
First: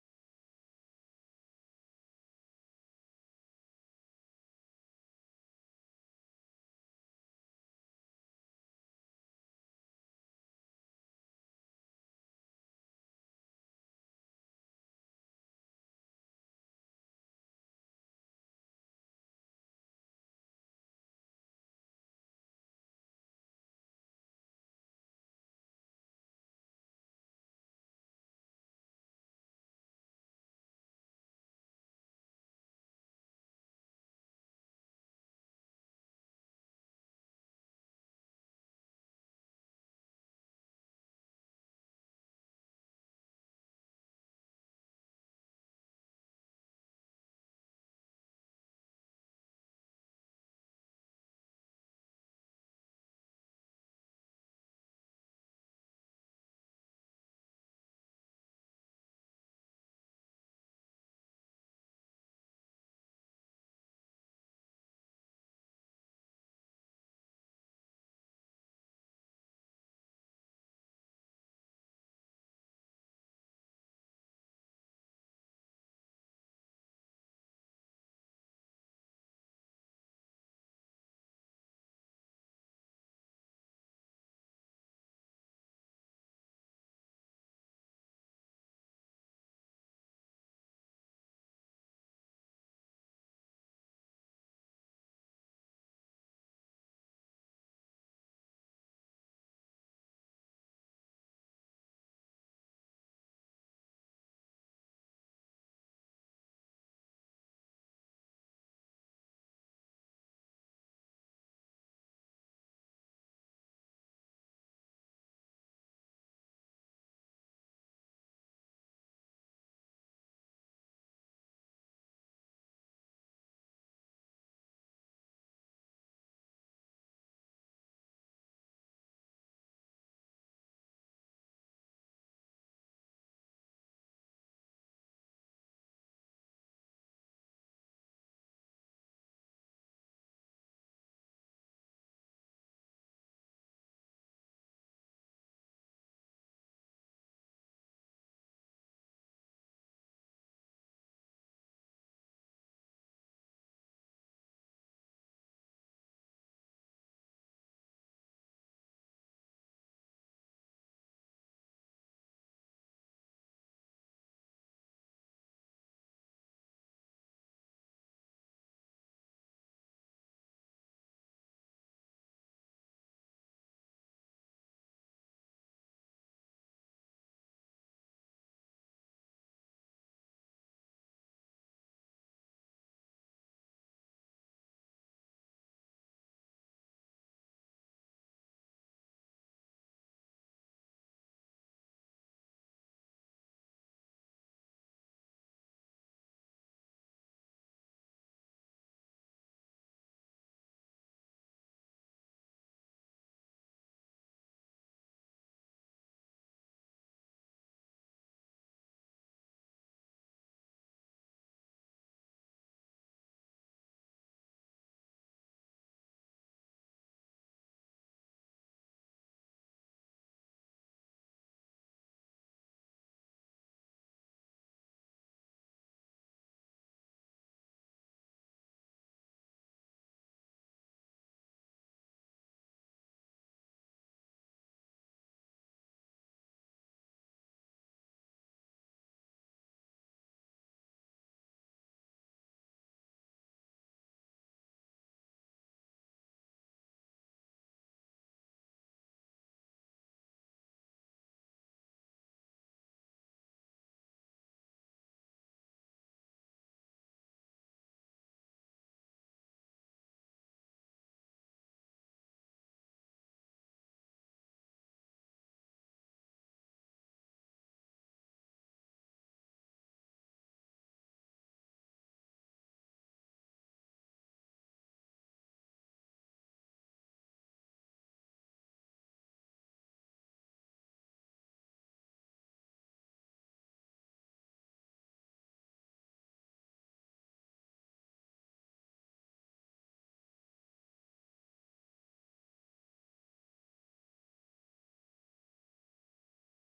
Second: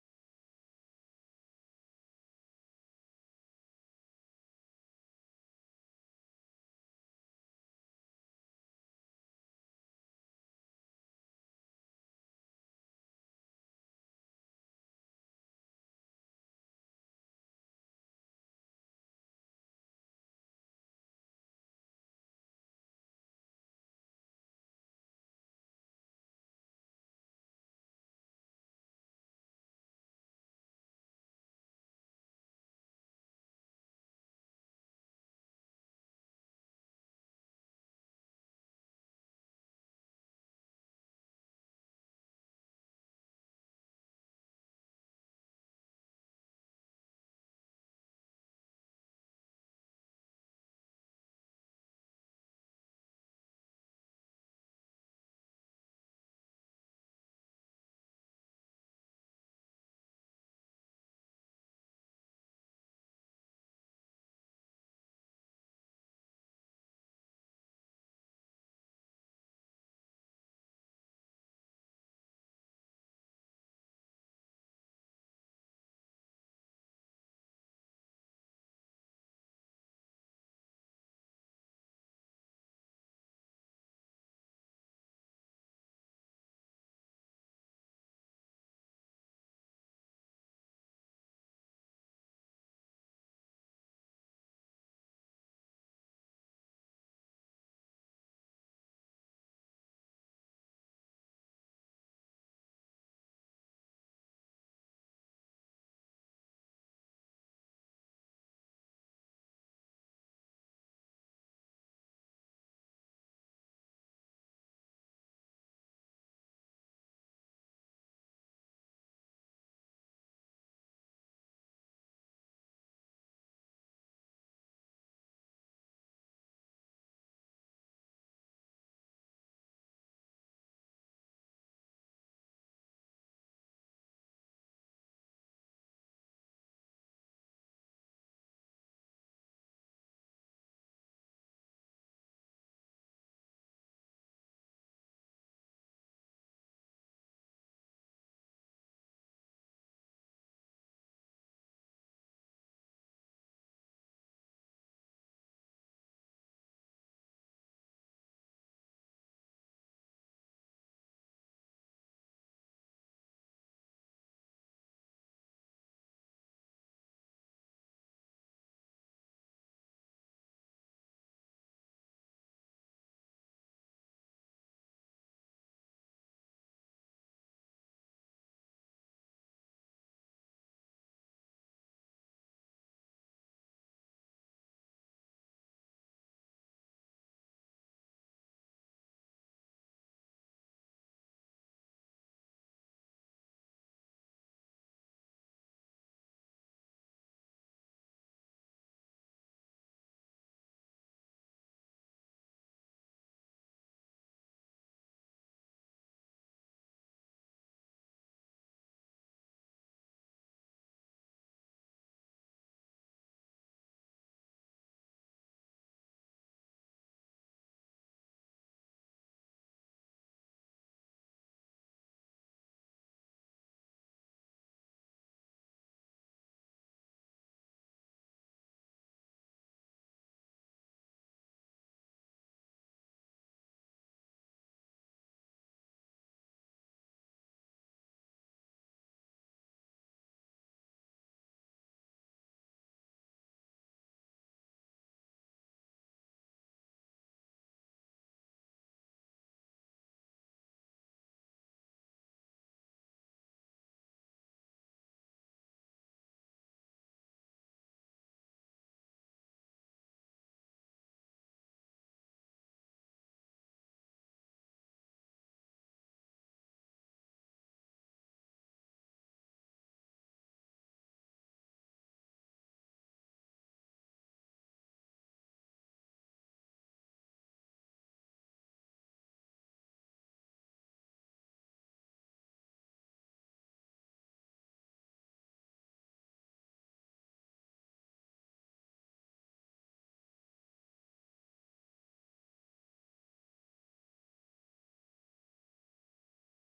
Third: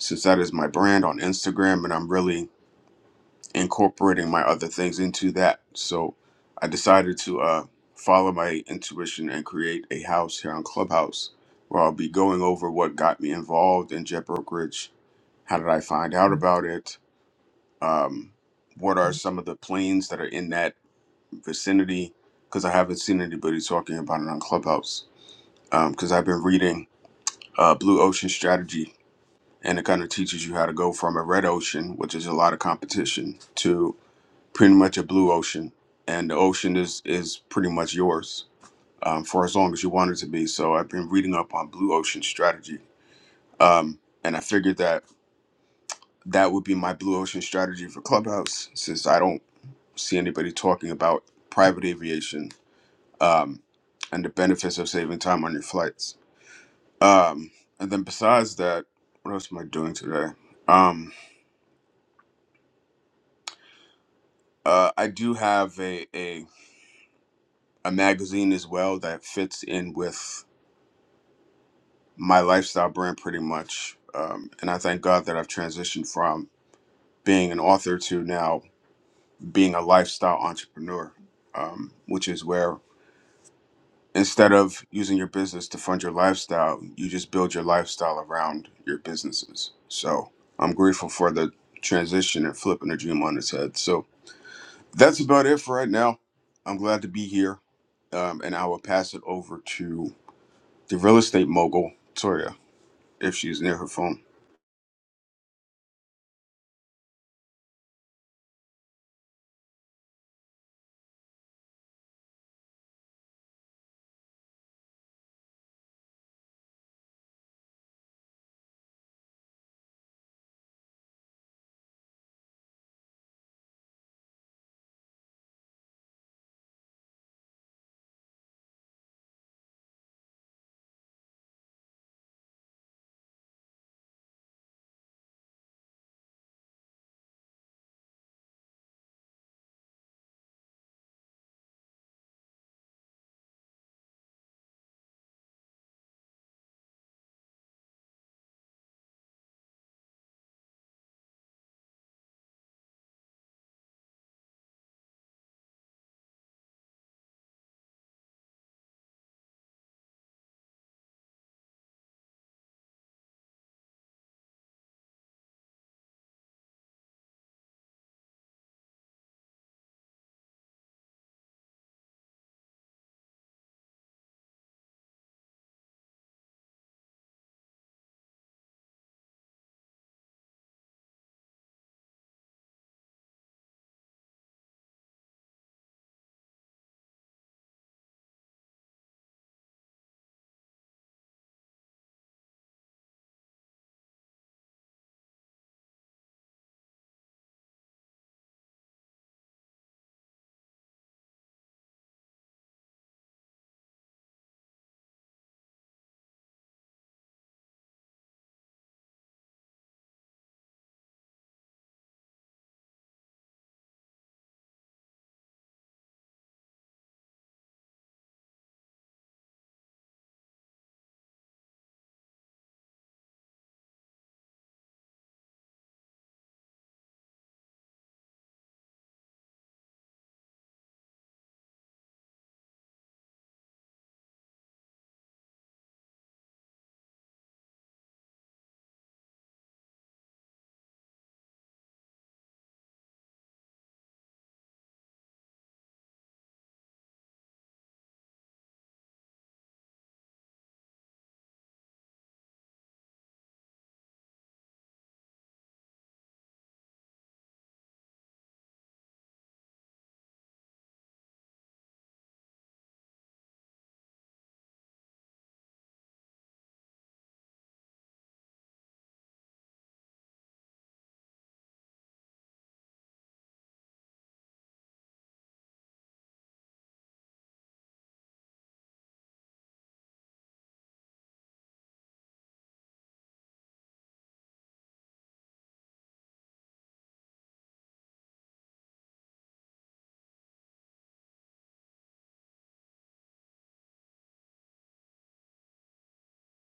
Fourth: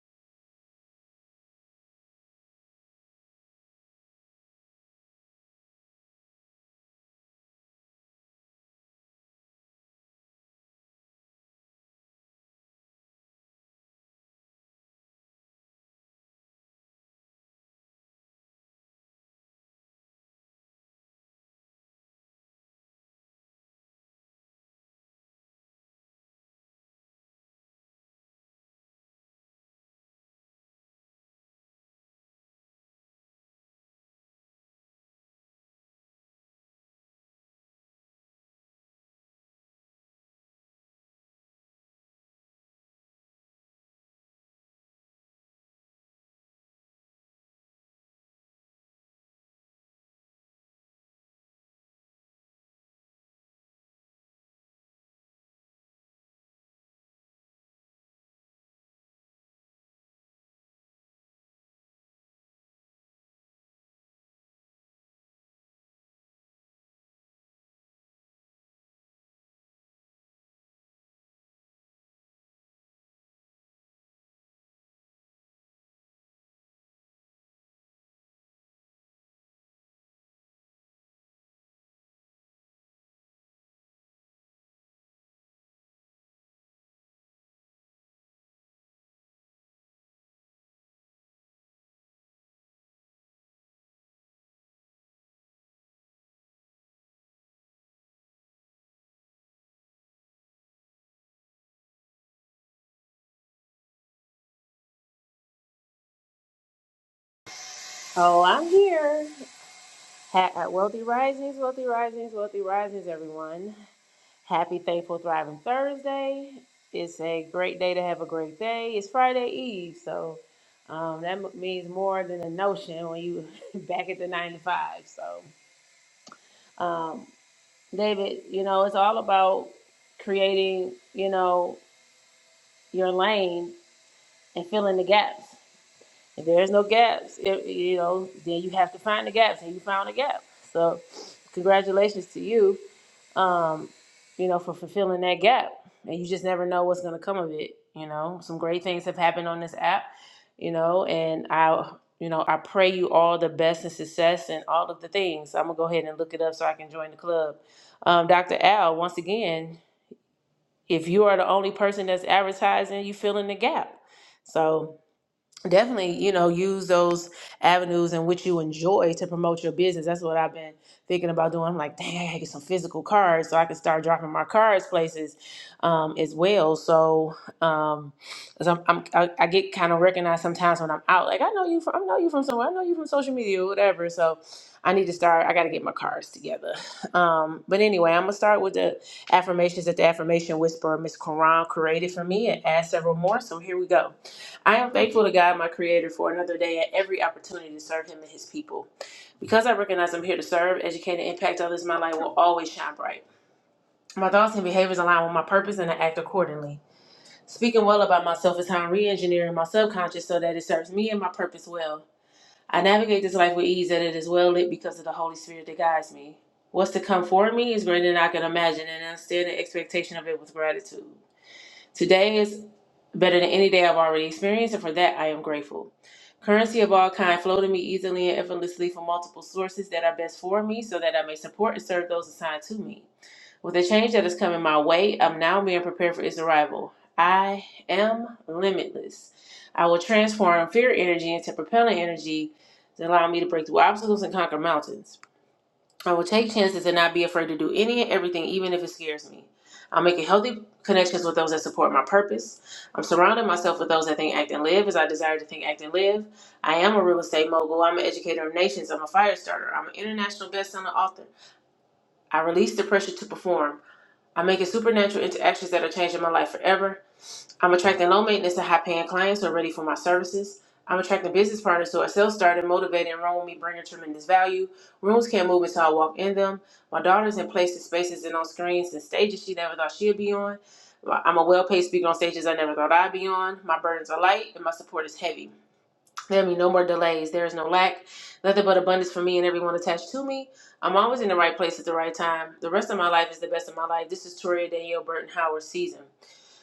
Speaker 2: Since that is my brand on Instagram, and I'm really incorporating my other things into that, so I decided to uh, follow my intuition and create a house here on Clubhouse where I'll be going over what got me involved in jet brokerage. How did I find out about it? Um, what are some of the planes that are in that vicinity? Because I haven't seen anybody talking about it on Clubhouse because I've been reading uh, Blue Ocean Strategy, and it kind of teaches you how to go from a red ocean, which is a lot of competition, to pretty much a blue ocean, and the ocean is is pretty much yours um, for as long as you want it to be. So I've been reading up on Blue Ocean Strategy, um, and I figured that that would be my Blue Ocean Strategy for Clubhouse, since I don't see anybody talking about private aviation um, and the benefits of saving time on your flights. Um, and then besides that, what else am I doing today? Um, uh, I do have a, a a magazine as well that fits in with my lifestyle brand pretty much. Um, and I thank God that I've transitioned from being an author to now being a lifestyle entrepreneur, um, which is where instead of using your business to fund your lifestyle, you just build your lifestyle around your businesses. So I'm grateful for the transition and flipping the dream on its head. So That's about it for right now. I'm glad to be here, um, and I will pass it over to the real estate mogul, Toria, if she's near her phone.
Speaker 4: Oh, I'm here. Ha- uh, wealthy Risings, Wealthy Risings, Wealthy Risings, everyone. Happy, thankful, thriving Thursday. It's a great day to have a great day. It's Friday Eve, so um, that m- means more than a notion when you back at the nine to five. So, um, David, you know, it's all about creating, you know, your lane and filling the gaps. If there's no gaps, it, you know, then you have to find the gaps, and you found a gap. So, congratulations to you, um, you know, for fulfilling that gap. And you just never know what's going to come of it. You know, some great things have happened on this app. You know, and I, you know, I pray you all the best and success and all of the things. I'm gonna go ahead and look it up so I can join the club. Um, Dr. Al, once again, if you are the only person that's advertising, you fill in the gap. So definitely you know use those avenues in which you enjoy to promote your business that's what i've been thinking about doing i'm like dang i gotta get some physical cards so i can start dropping my cards places um, as well so um 'cause I'm, I'm, I, I get kind of recognized sometimes when i'm out like i know you from i know you from somewhere i know you from social media or whatever so i need to start i gotta get my cards together um, but anyway i'm gonna start with the affirmations that the affirmation whisperer miss Quran created for me and add several more so here we go I am thankful to God, my Creator, for another day and every opportunity to serve Him and His people. Because I recognize I'm here to serve, educate, and impact others, my light will always shine bright. My thoughts and behaviors align with my purpose, and I act accordingly. Speaking well about myself is how I'm re engineering my subconscious so that it serves me and my purpose well. I navigate this life with ease, and it is well lit because of the Holy Spirit that guides me. What's to come for me is greater than I can imagine, and I stand in expectation of it with gratitude. Today is better than any day I've already experienced, and for that I am grateful. Currency of all kind flow to me easily and effortlessly from multiple sources that are best for me so that I may support and serve those assigned to me. With the change that is coming my way, I'm now being prepared for its arrival. I am limitless. I will transform fear energy into propelling energy to allow me to break through obstacles and conquer mountains. I will take chances and not be afraid to do any and everything, even if it scares me. I'm making healthy connections with those that support my purpose. I'm surrounding myself with those that think, act, and live as I desire to think, act, and live. I am a real estate mogul. I'm an educator of nations. I'm a fire starter. I'm an international best-selling author. I release the pressure to perform. I'm making supernatural interactions that are changing my life forever. I'm attracting low maintenance and high paying clients who are ready for my services. I'm attracting business partners who are self started, motivated, and run with me, bringing tremendous value. Rooms can't move until I walk in them. My daughter's in places, spaces, and on screens and stages she never thought she'd be on. Well, I'm a well paid speaker on stages I never thought I'd be on. My burdens are light and my support is heavy. There be no more delays. There is no lack, nothing but abundance for me and everyone attached to me. I'm always in the right place at the right time. The rest of my life is the best of my life. This is Toria Danielle Burton Howard season.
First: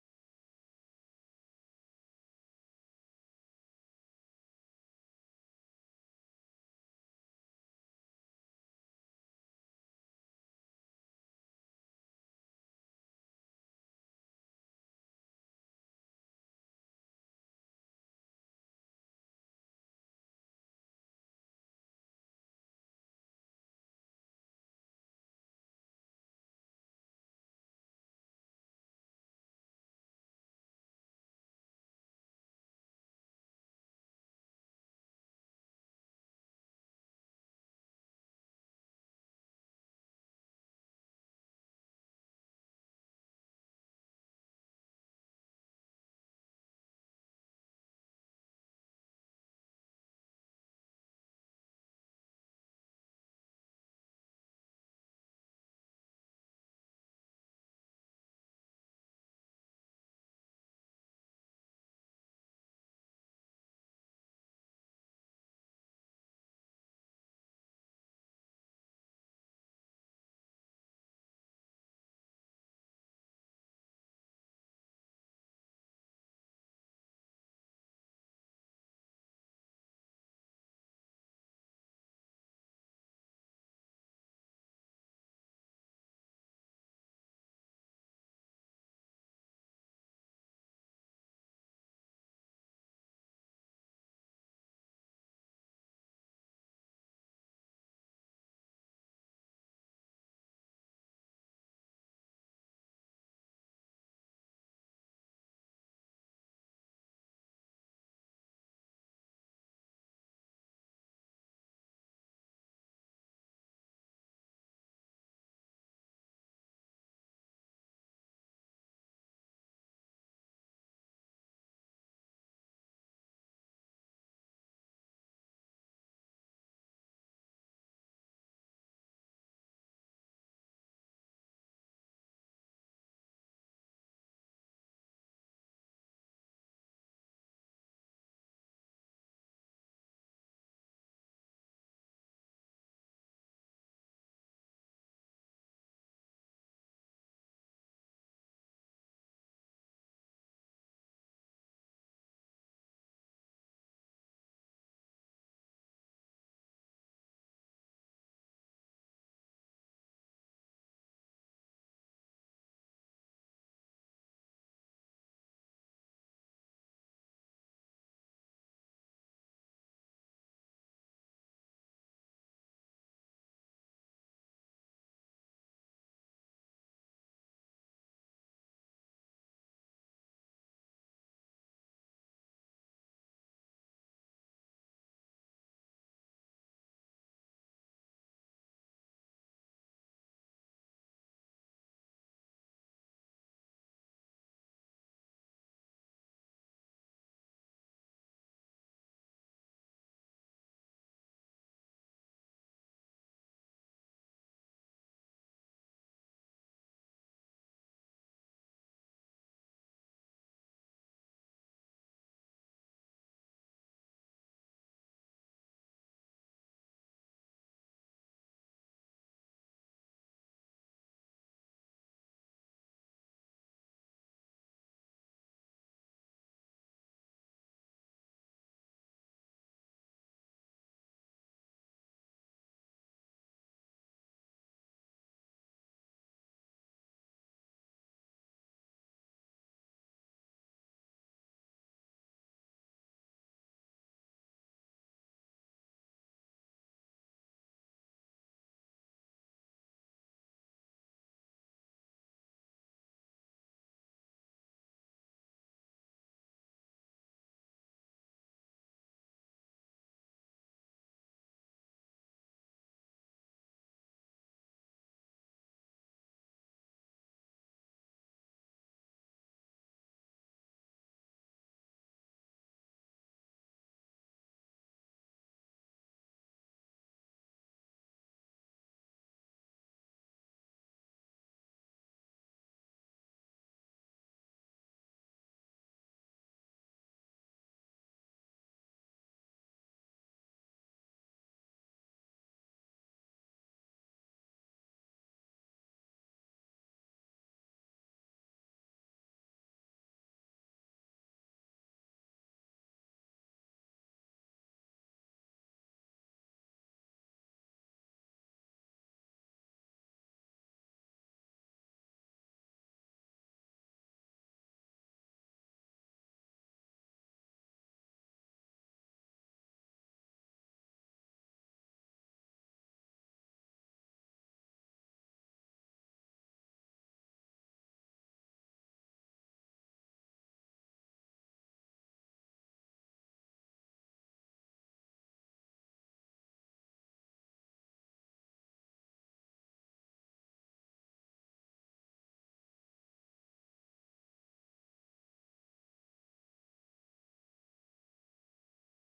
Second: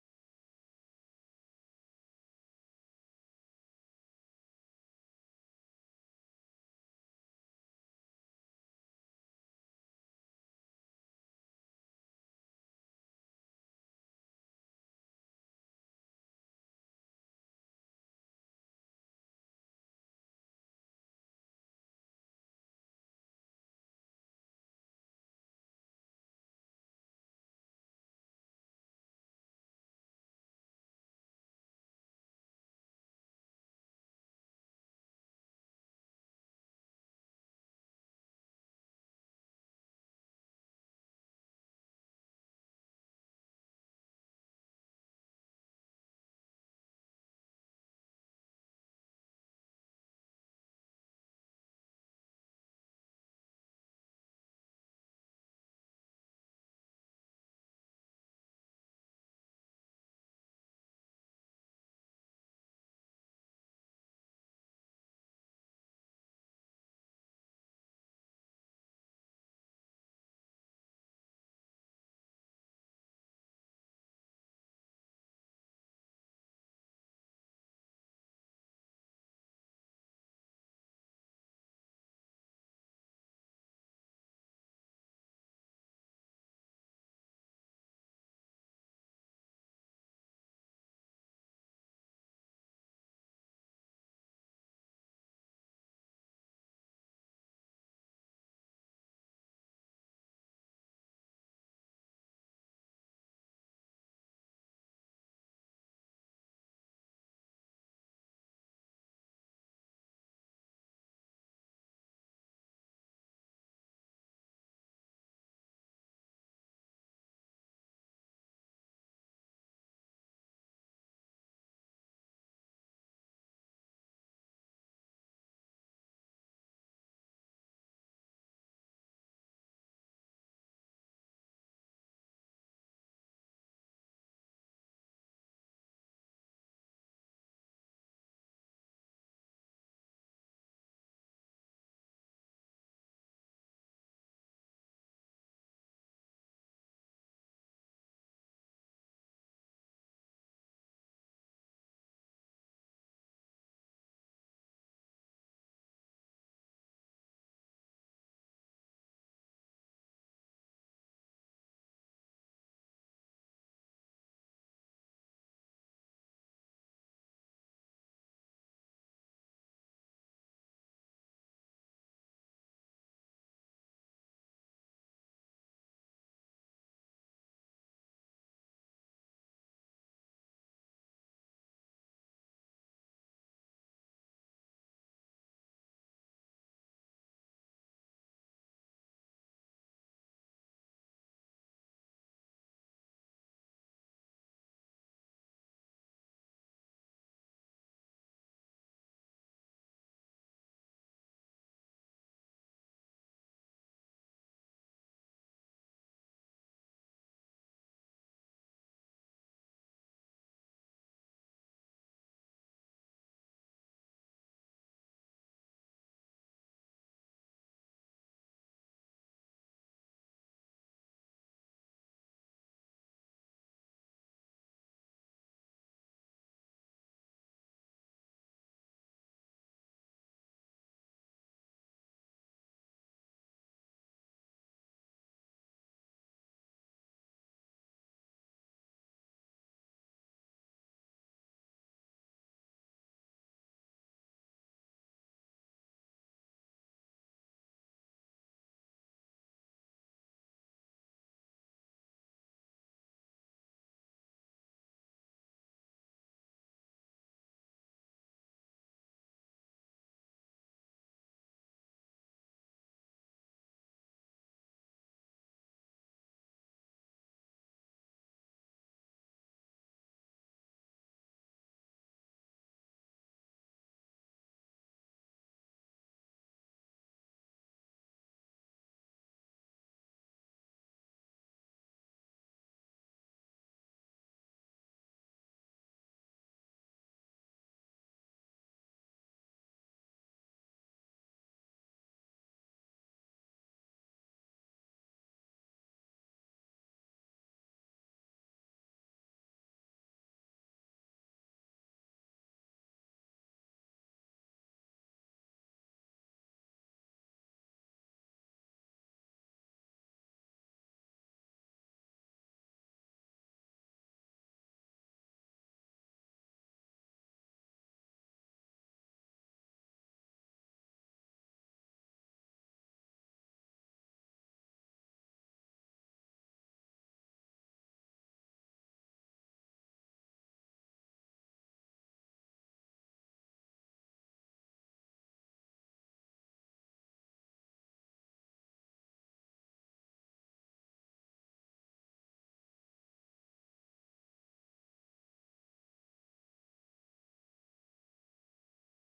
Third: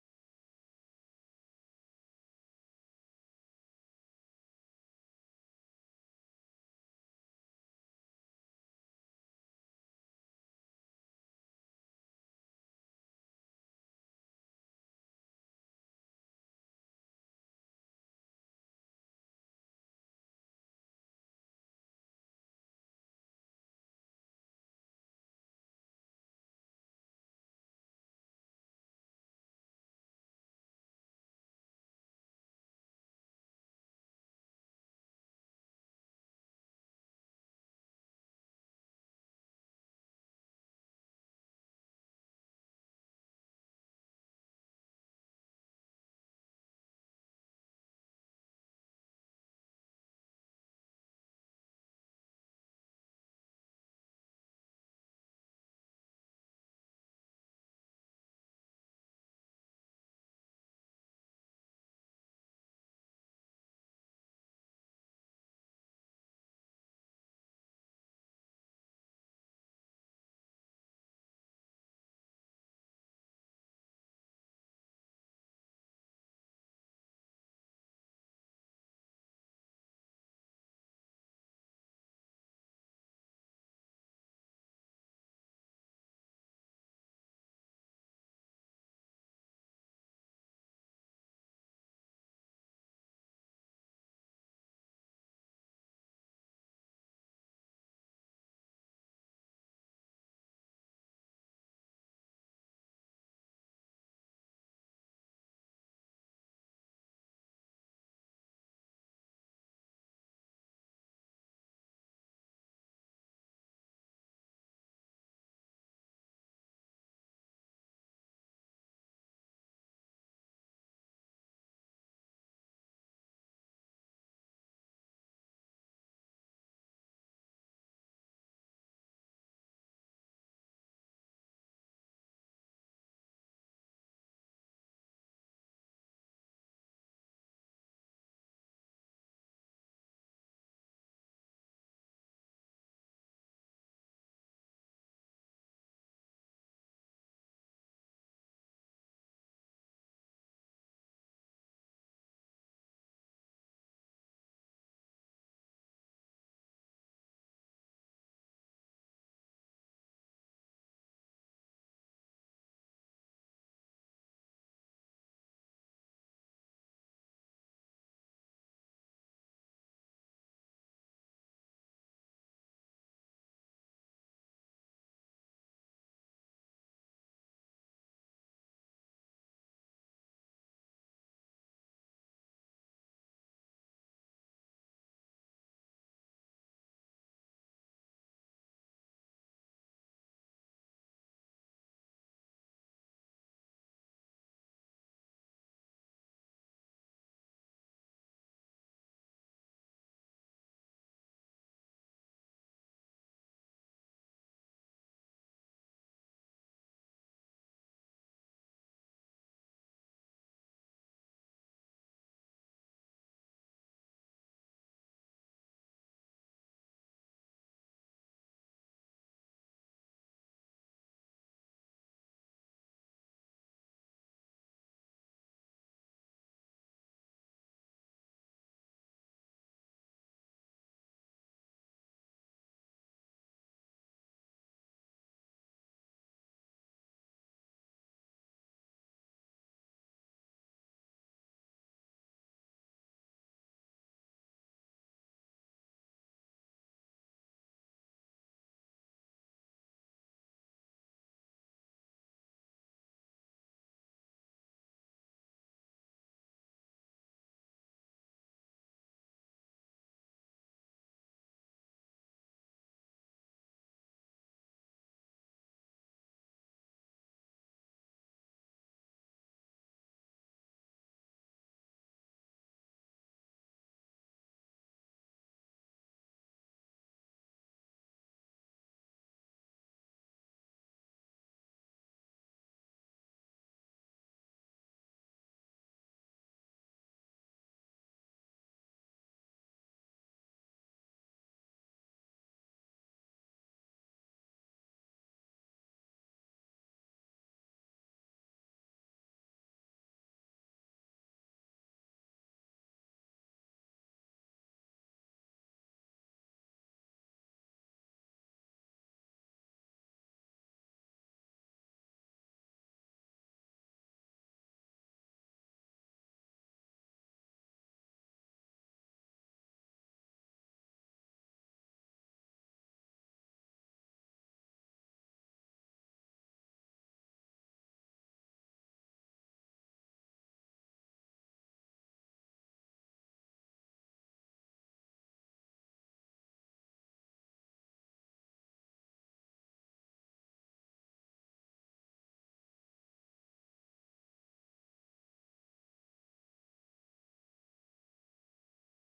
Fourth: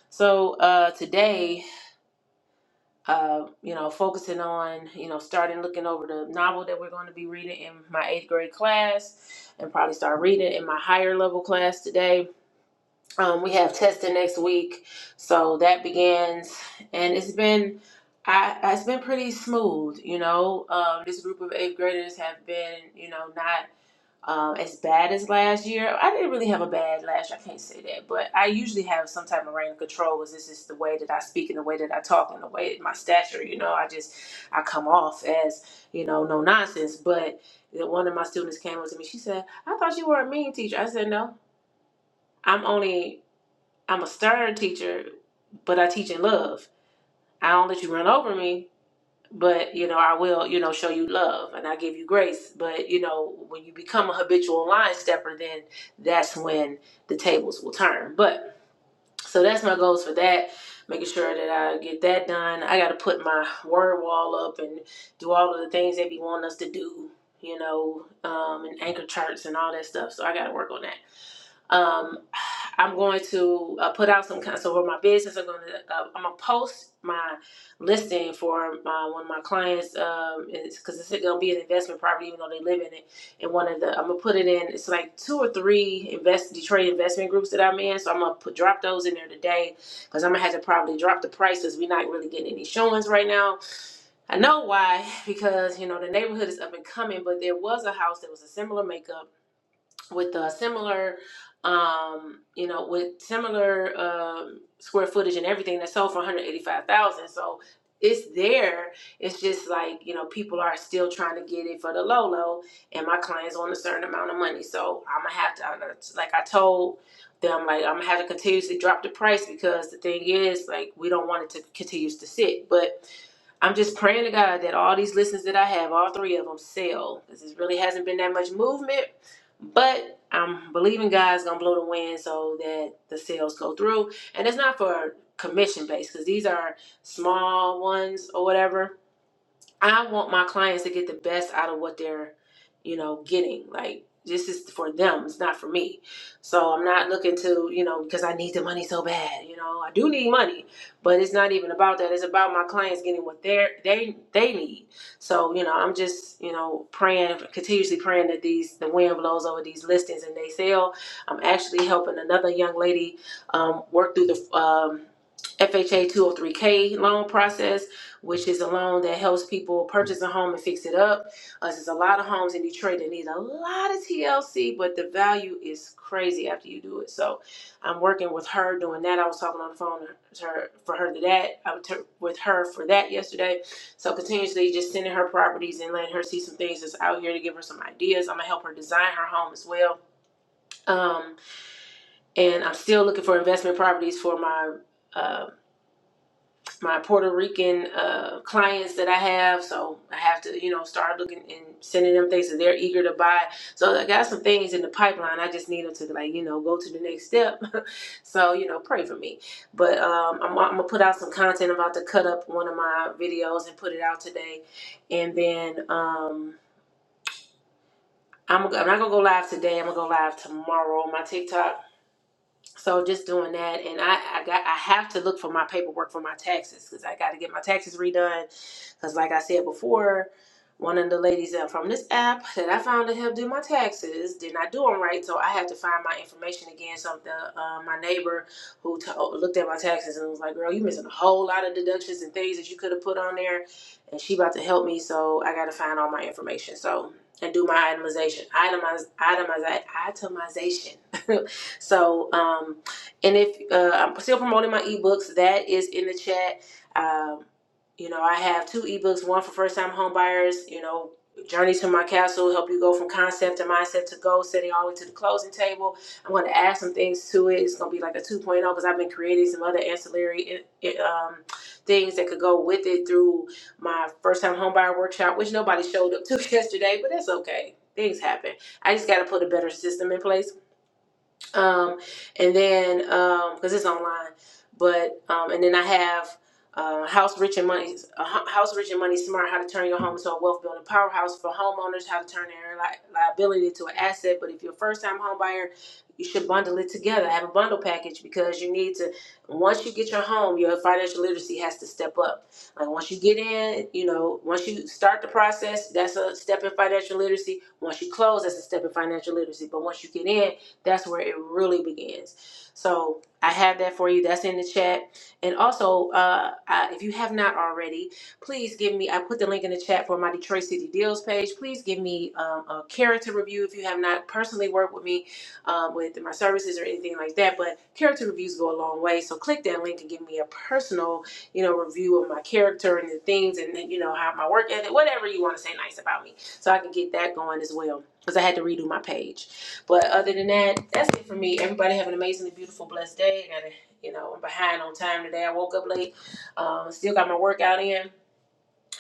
Speaker 4: So uh, today, uh, you know, focusing on you know starting looking over the novel that we're going to be reading in my eighth grade class, and probably start reading in my higher level class today um, we have testing next week, so that begins, and it's been, I, it's been pretty smooth. You know, um, this group of eighth graders have been, you know, not um, as bad as last year. I didn't really have a bad last year. I can't say that, but I usually have some type of reign of control. Is this is the way that I speak and the way that I talk and the way my stature? You know, I just, I come off as, you know, no nonsense. But one of my students came up to me. She said, "I thought you were a mean teacher." I said, "No, I'm only." I'm a stern teacher, but I teach in love. I don't let you run over me, but you know, I will, you know, show you love and I give you grace. But you know, when you become a habitual line stepper, then that's when the tables will turn. But so that's my goals for that. Making sure that I get that done. I got to put my word wall up and do all of the things they be wanting us to do, you know, um, and anchor charts and all that stuff. So I got to work on that um, I'm going to uh, put out some kind. So for my business, I'm going to uh, I'm gonna post my listing for my, one of my clients. Um, it's because it's going to be an investment property, even though they live in it. And one of the I'm gonna put it in. It's like two or three invest Detroit investment groups that I'm in. So I'm gonna put drop those in there today because I'm gonna have to probably drop the prices. We're not really getting any showings right now. I know why because you know the neighborhood is up and coming, but there was a house that was a similar makeup with a similar um you know with similar um square footage and everything that sold for 185,000 so it's there it's just like you know people are still trying to get it for the low low and my clients on a certain amount of money so I'm gonna have to I'm gonna- like I told them like I'm gonna have to continuously drop the price because the thing is like we don't want it to continue to sit but I'm just praying to God that all these listings that I have, all three of them, sell. Because it really hasn't been that much movement. But I'm believing God's gonna blow the wind so that the sales go through, and it's not for commission based because these are small ones or whatever I want my clients to get the best out of what they're, you know, getting. Like this is for them, it's not for me. So I'm not looking to, you know, because I need the money so bad. You know, I do need money, but it's not even about that. It's about my clients getting what they they they need. So you know, I'm just you know praying continuously praying that these the wind blows over these listings and they sell. I'm actually helping another young lady um, work through the. Um, FHA 203K loan process which is a loan that helps people purchase a home and fix it up. Uh, there's a lot of homes in Detroit that need a lot of TLC, but the value is crazy after you do it. So I'm working with her doing that. I was talking on the phone to her for her to that. I was ter- with her for that yesterday. So continuously just sending her properties and letting her see some things that's out here to give her some ideas. I'm gonna help her design her home as well. Um, and I'm still looking for investment properties for my. uh, my Puerto Rican uh, clients that I have, so I have to, you know, start looking and sending them things that they're eager to buy. So I got some things in the pipeline. I just need them to, like, you know, go to the next step. so you know, pray for me. But um, I'm, I'm gonna put out some content. I'm about to cut up one of my videos and put it out today, and then um, I'm, I'm not gonna go live today. I'm gonna go live tomorrow on my TikTok so just doing that, and I, I got I have to look for my paperwork for my taxes because I got to get my taxes redone. Because like I said before, one of the ladies uh, from this app that I found to help do my taxes did not do them right, so I had to find my information again. So the, uh, my neighbor who t- looked at my taxes and was like, "Girl, you missing a whole lot of deductions and things that you could have put on there," and she about to help me, so I got to find all my information. So and do my itemization, itemize, itemize, itemization. So, um, and if uh, I'm still promoting my ebooks, that is in the chat. Um, you know, I have two ebooks, one for first time homebuyers, you know, Journey to My Castle, help you go from concept to mindset to goal setting all the way to the closing table. I'm going to add some things to it. It's going to be like a 2.0 because I've been creating some other ancillary eh, eh, um, things that could go with it through my first time homebuyer workshop, which nobody showed up to yesterday, but that's okay. Things happen. I just got to put a better system in place um, and then because it's online, but um, and then I have uh, House Rich and Money, uh, Ho- House Rich and Money Smart: How to Turn Your Home into a Wealth Building Powerhouse for Homeowners, How to Turn Their li- Liability into an Asset. But if you're a first-time home buyer, you should bundle it together. Have a bundle package because you need to. Once you get your home, your financial literacy has to step up. Like once you get in, you know, once you start the process, that's a step in financial literacy. Once you close, that's a step in financial literacy. But once you get in that's where it really begins. So I have that for you. That's in the chat. And also, uh, I, if you have not already, please give me. I put the link in the chat for my Detroit City Deals page. Please give me um, a character review if you have not personally worked with me um, with my services or anything like that. But character reviews go a long way. So click that link and give me a personal, you know, review of my character and the things and you know how my work ethic, whatever you want to say nice about me, so I can get that going as well. Because I had to redo my page. But other than that, that's it for me. Everybody have an amazingly beautiful, blessed day. I gotta, you know, I'm behind on time today. I woke up late. Um, still got my workout in,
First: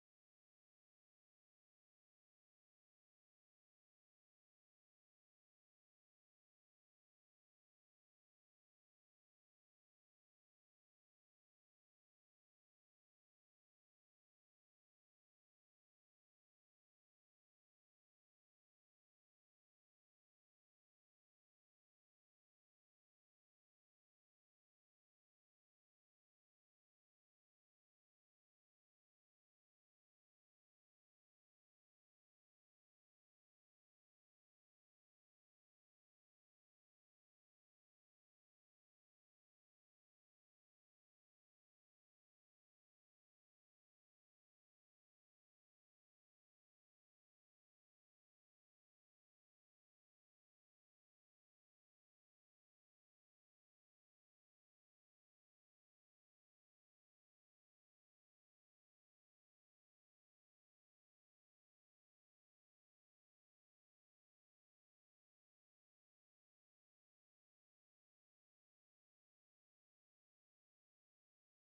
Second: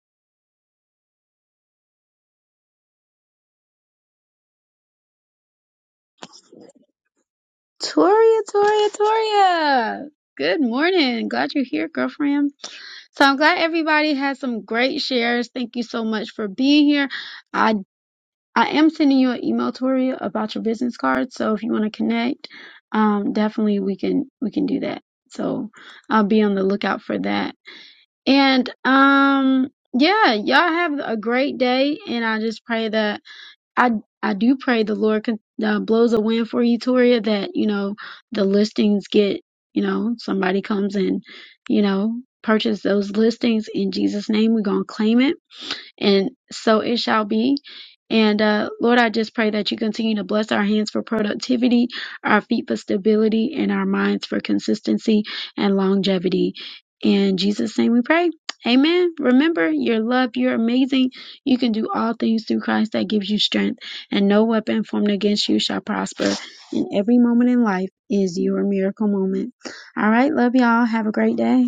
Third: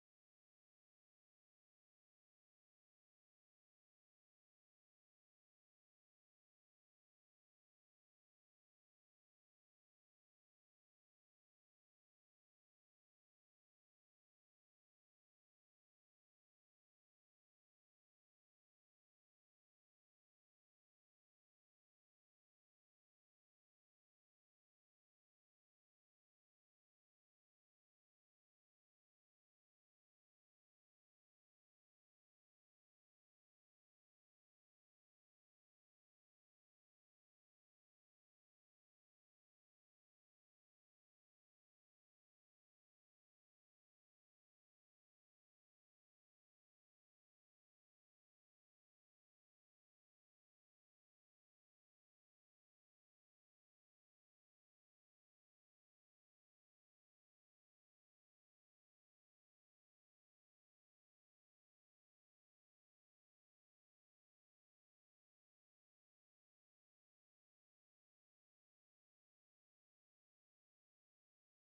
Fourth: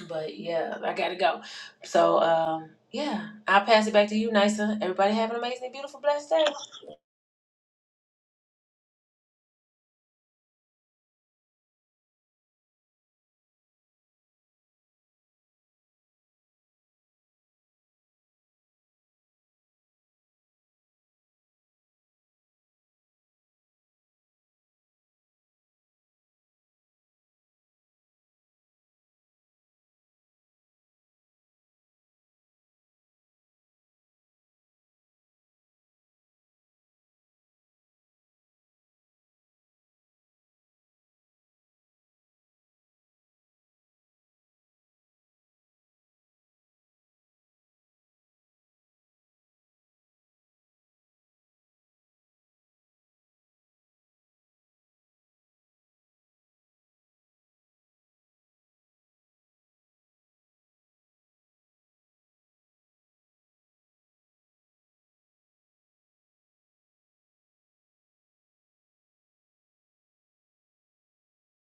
Speaker 4: but yeah, I gotta go. So um, yeah, I'll pass it back to you, Nisa. Everybody have an amazingly beautiful, blessed day.
Speaker 1: Toria, Toria, Toria. Good morning. Glad you're here, girlfriend. So I'm glad everybody had some great shares. Thank you so much for being here. I I am sending you an email, Toria, about your business card. So if you want to connect, um, definitely we can we can do that. So I'll be on the lookout for that. And um, yeah, y'all have a great day. And I just pray that I I do pray the Lord con- uh, blows a wind for you, Toria. That you know the listings get you know somebody comes and you know purchase those listings in Jesus' name. We're gonna claim it and so it shall be. And uh, Lord, I just pray that you continue to bless our hands for productivity, our feet for stability, and our minds for consistency and longevity. In Jesus' name we pray. Amen. Remember, you're loved, you're amazing. You can do all things through Christ that gives you strength, and no weapon formed against you shall prosper. And every moment in life is your miracle moment. All right, love y'all. Have a great day.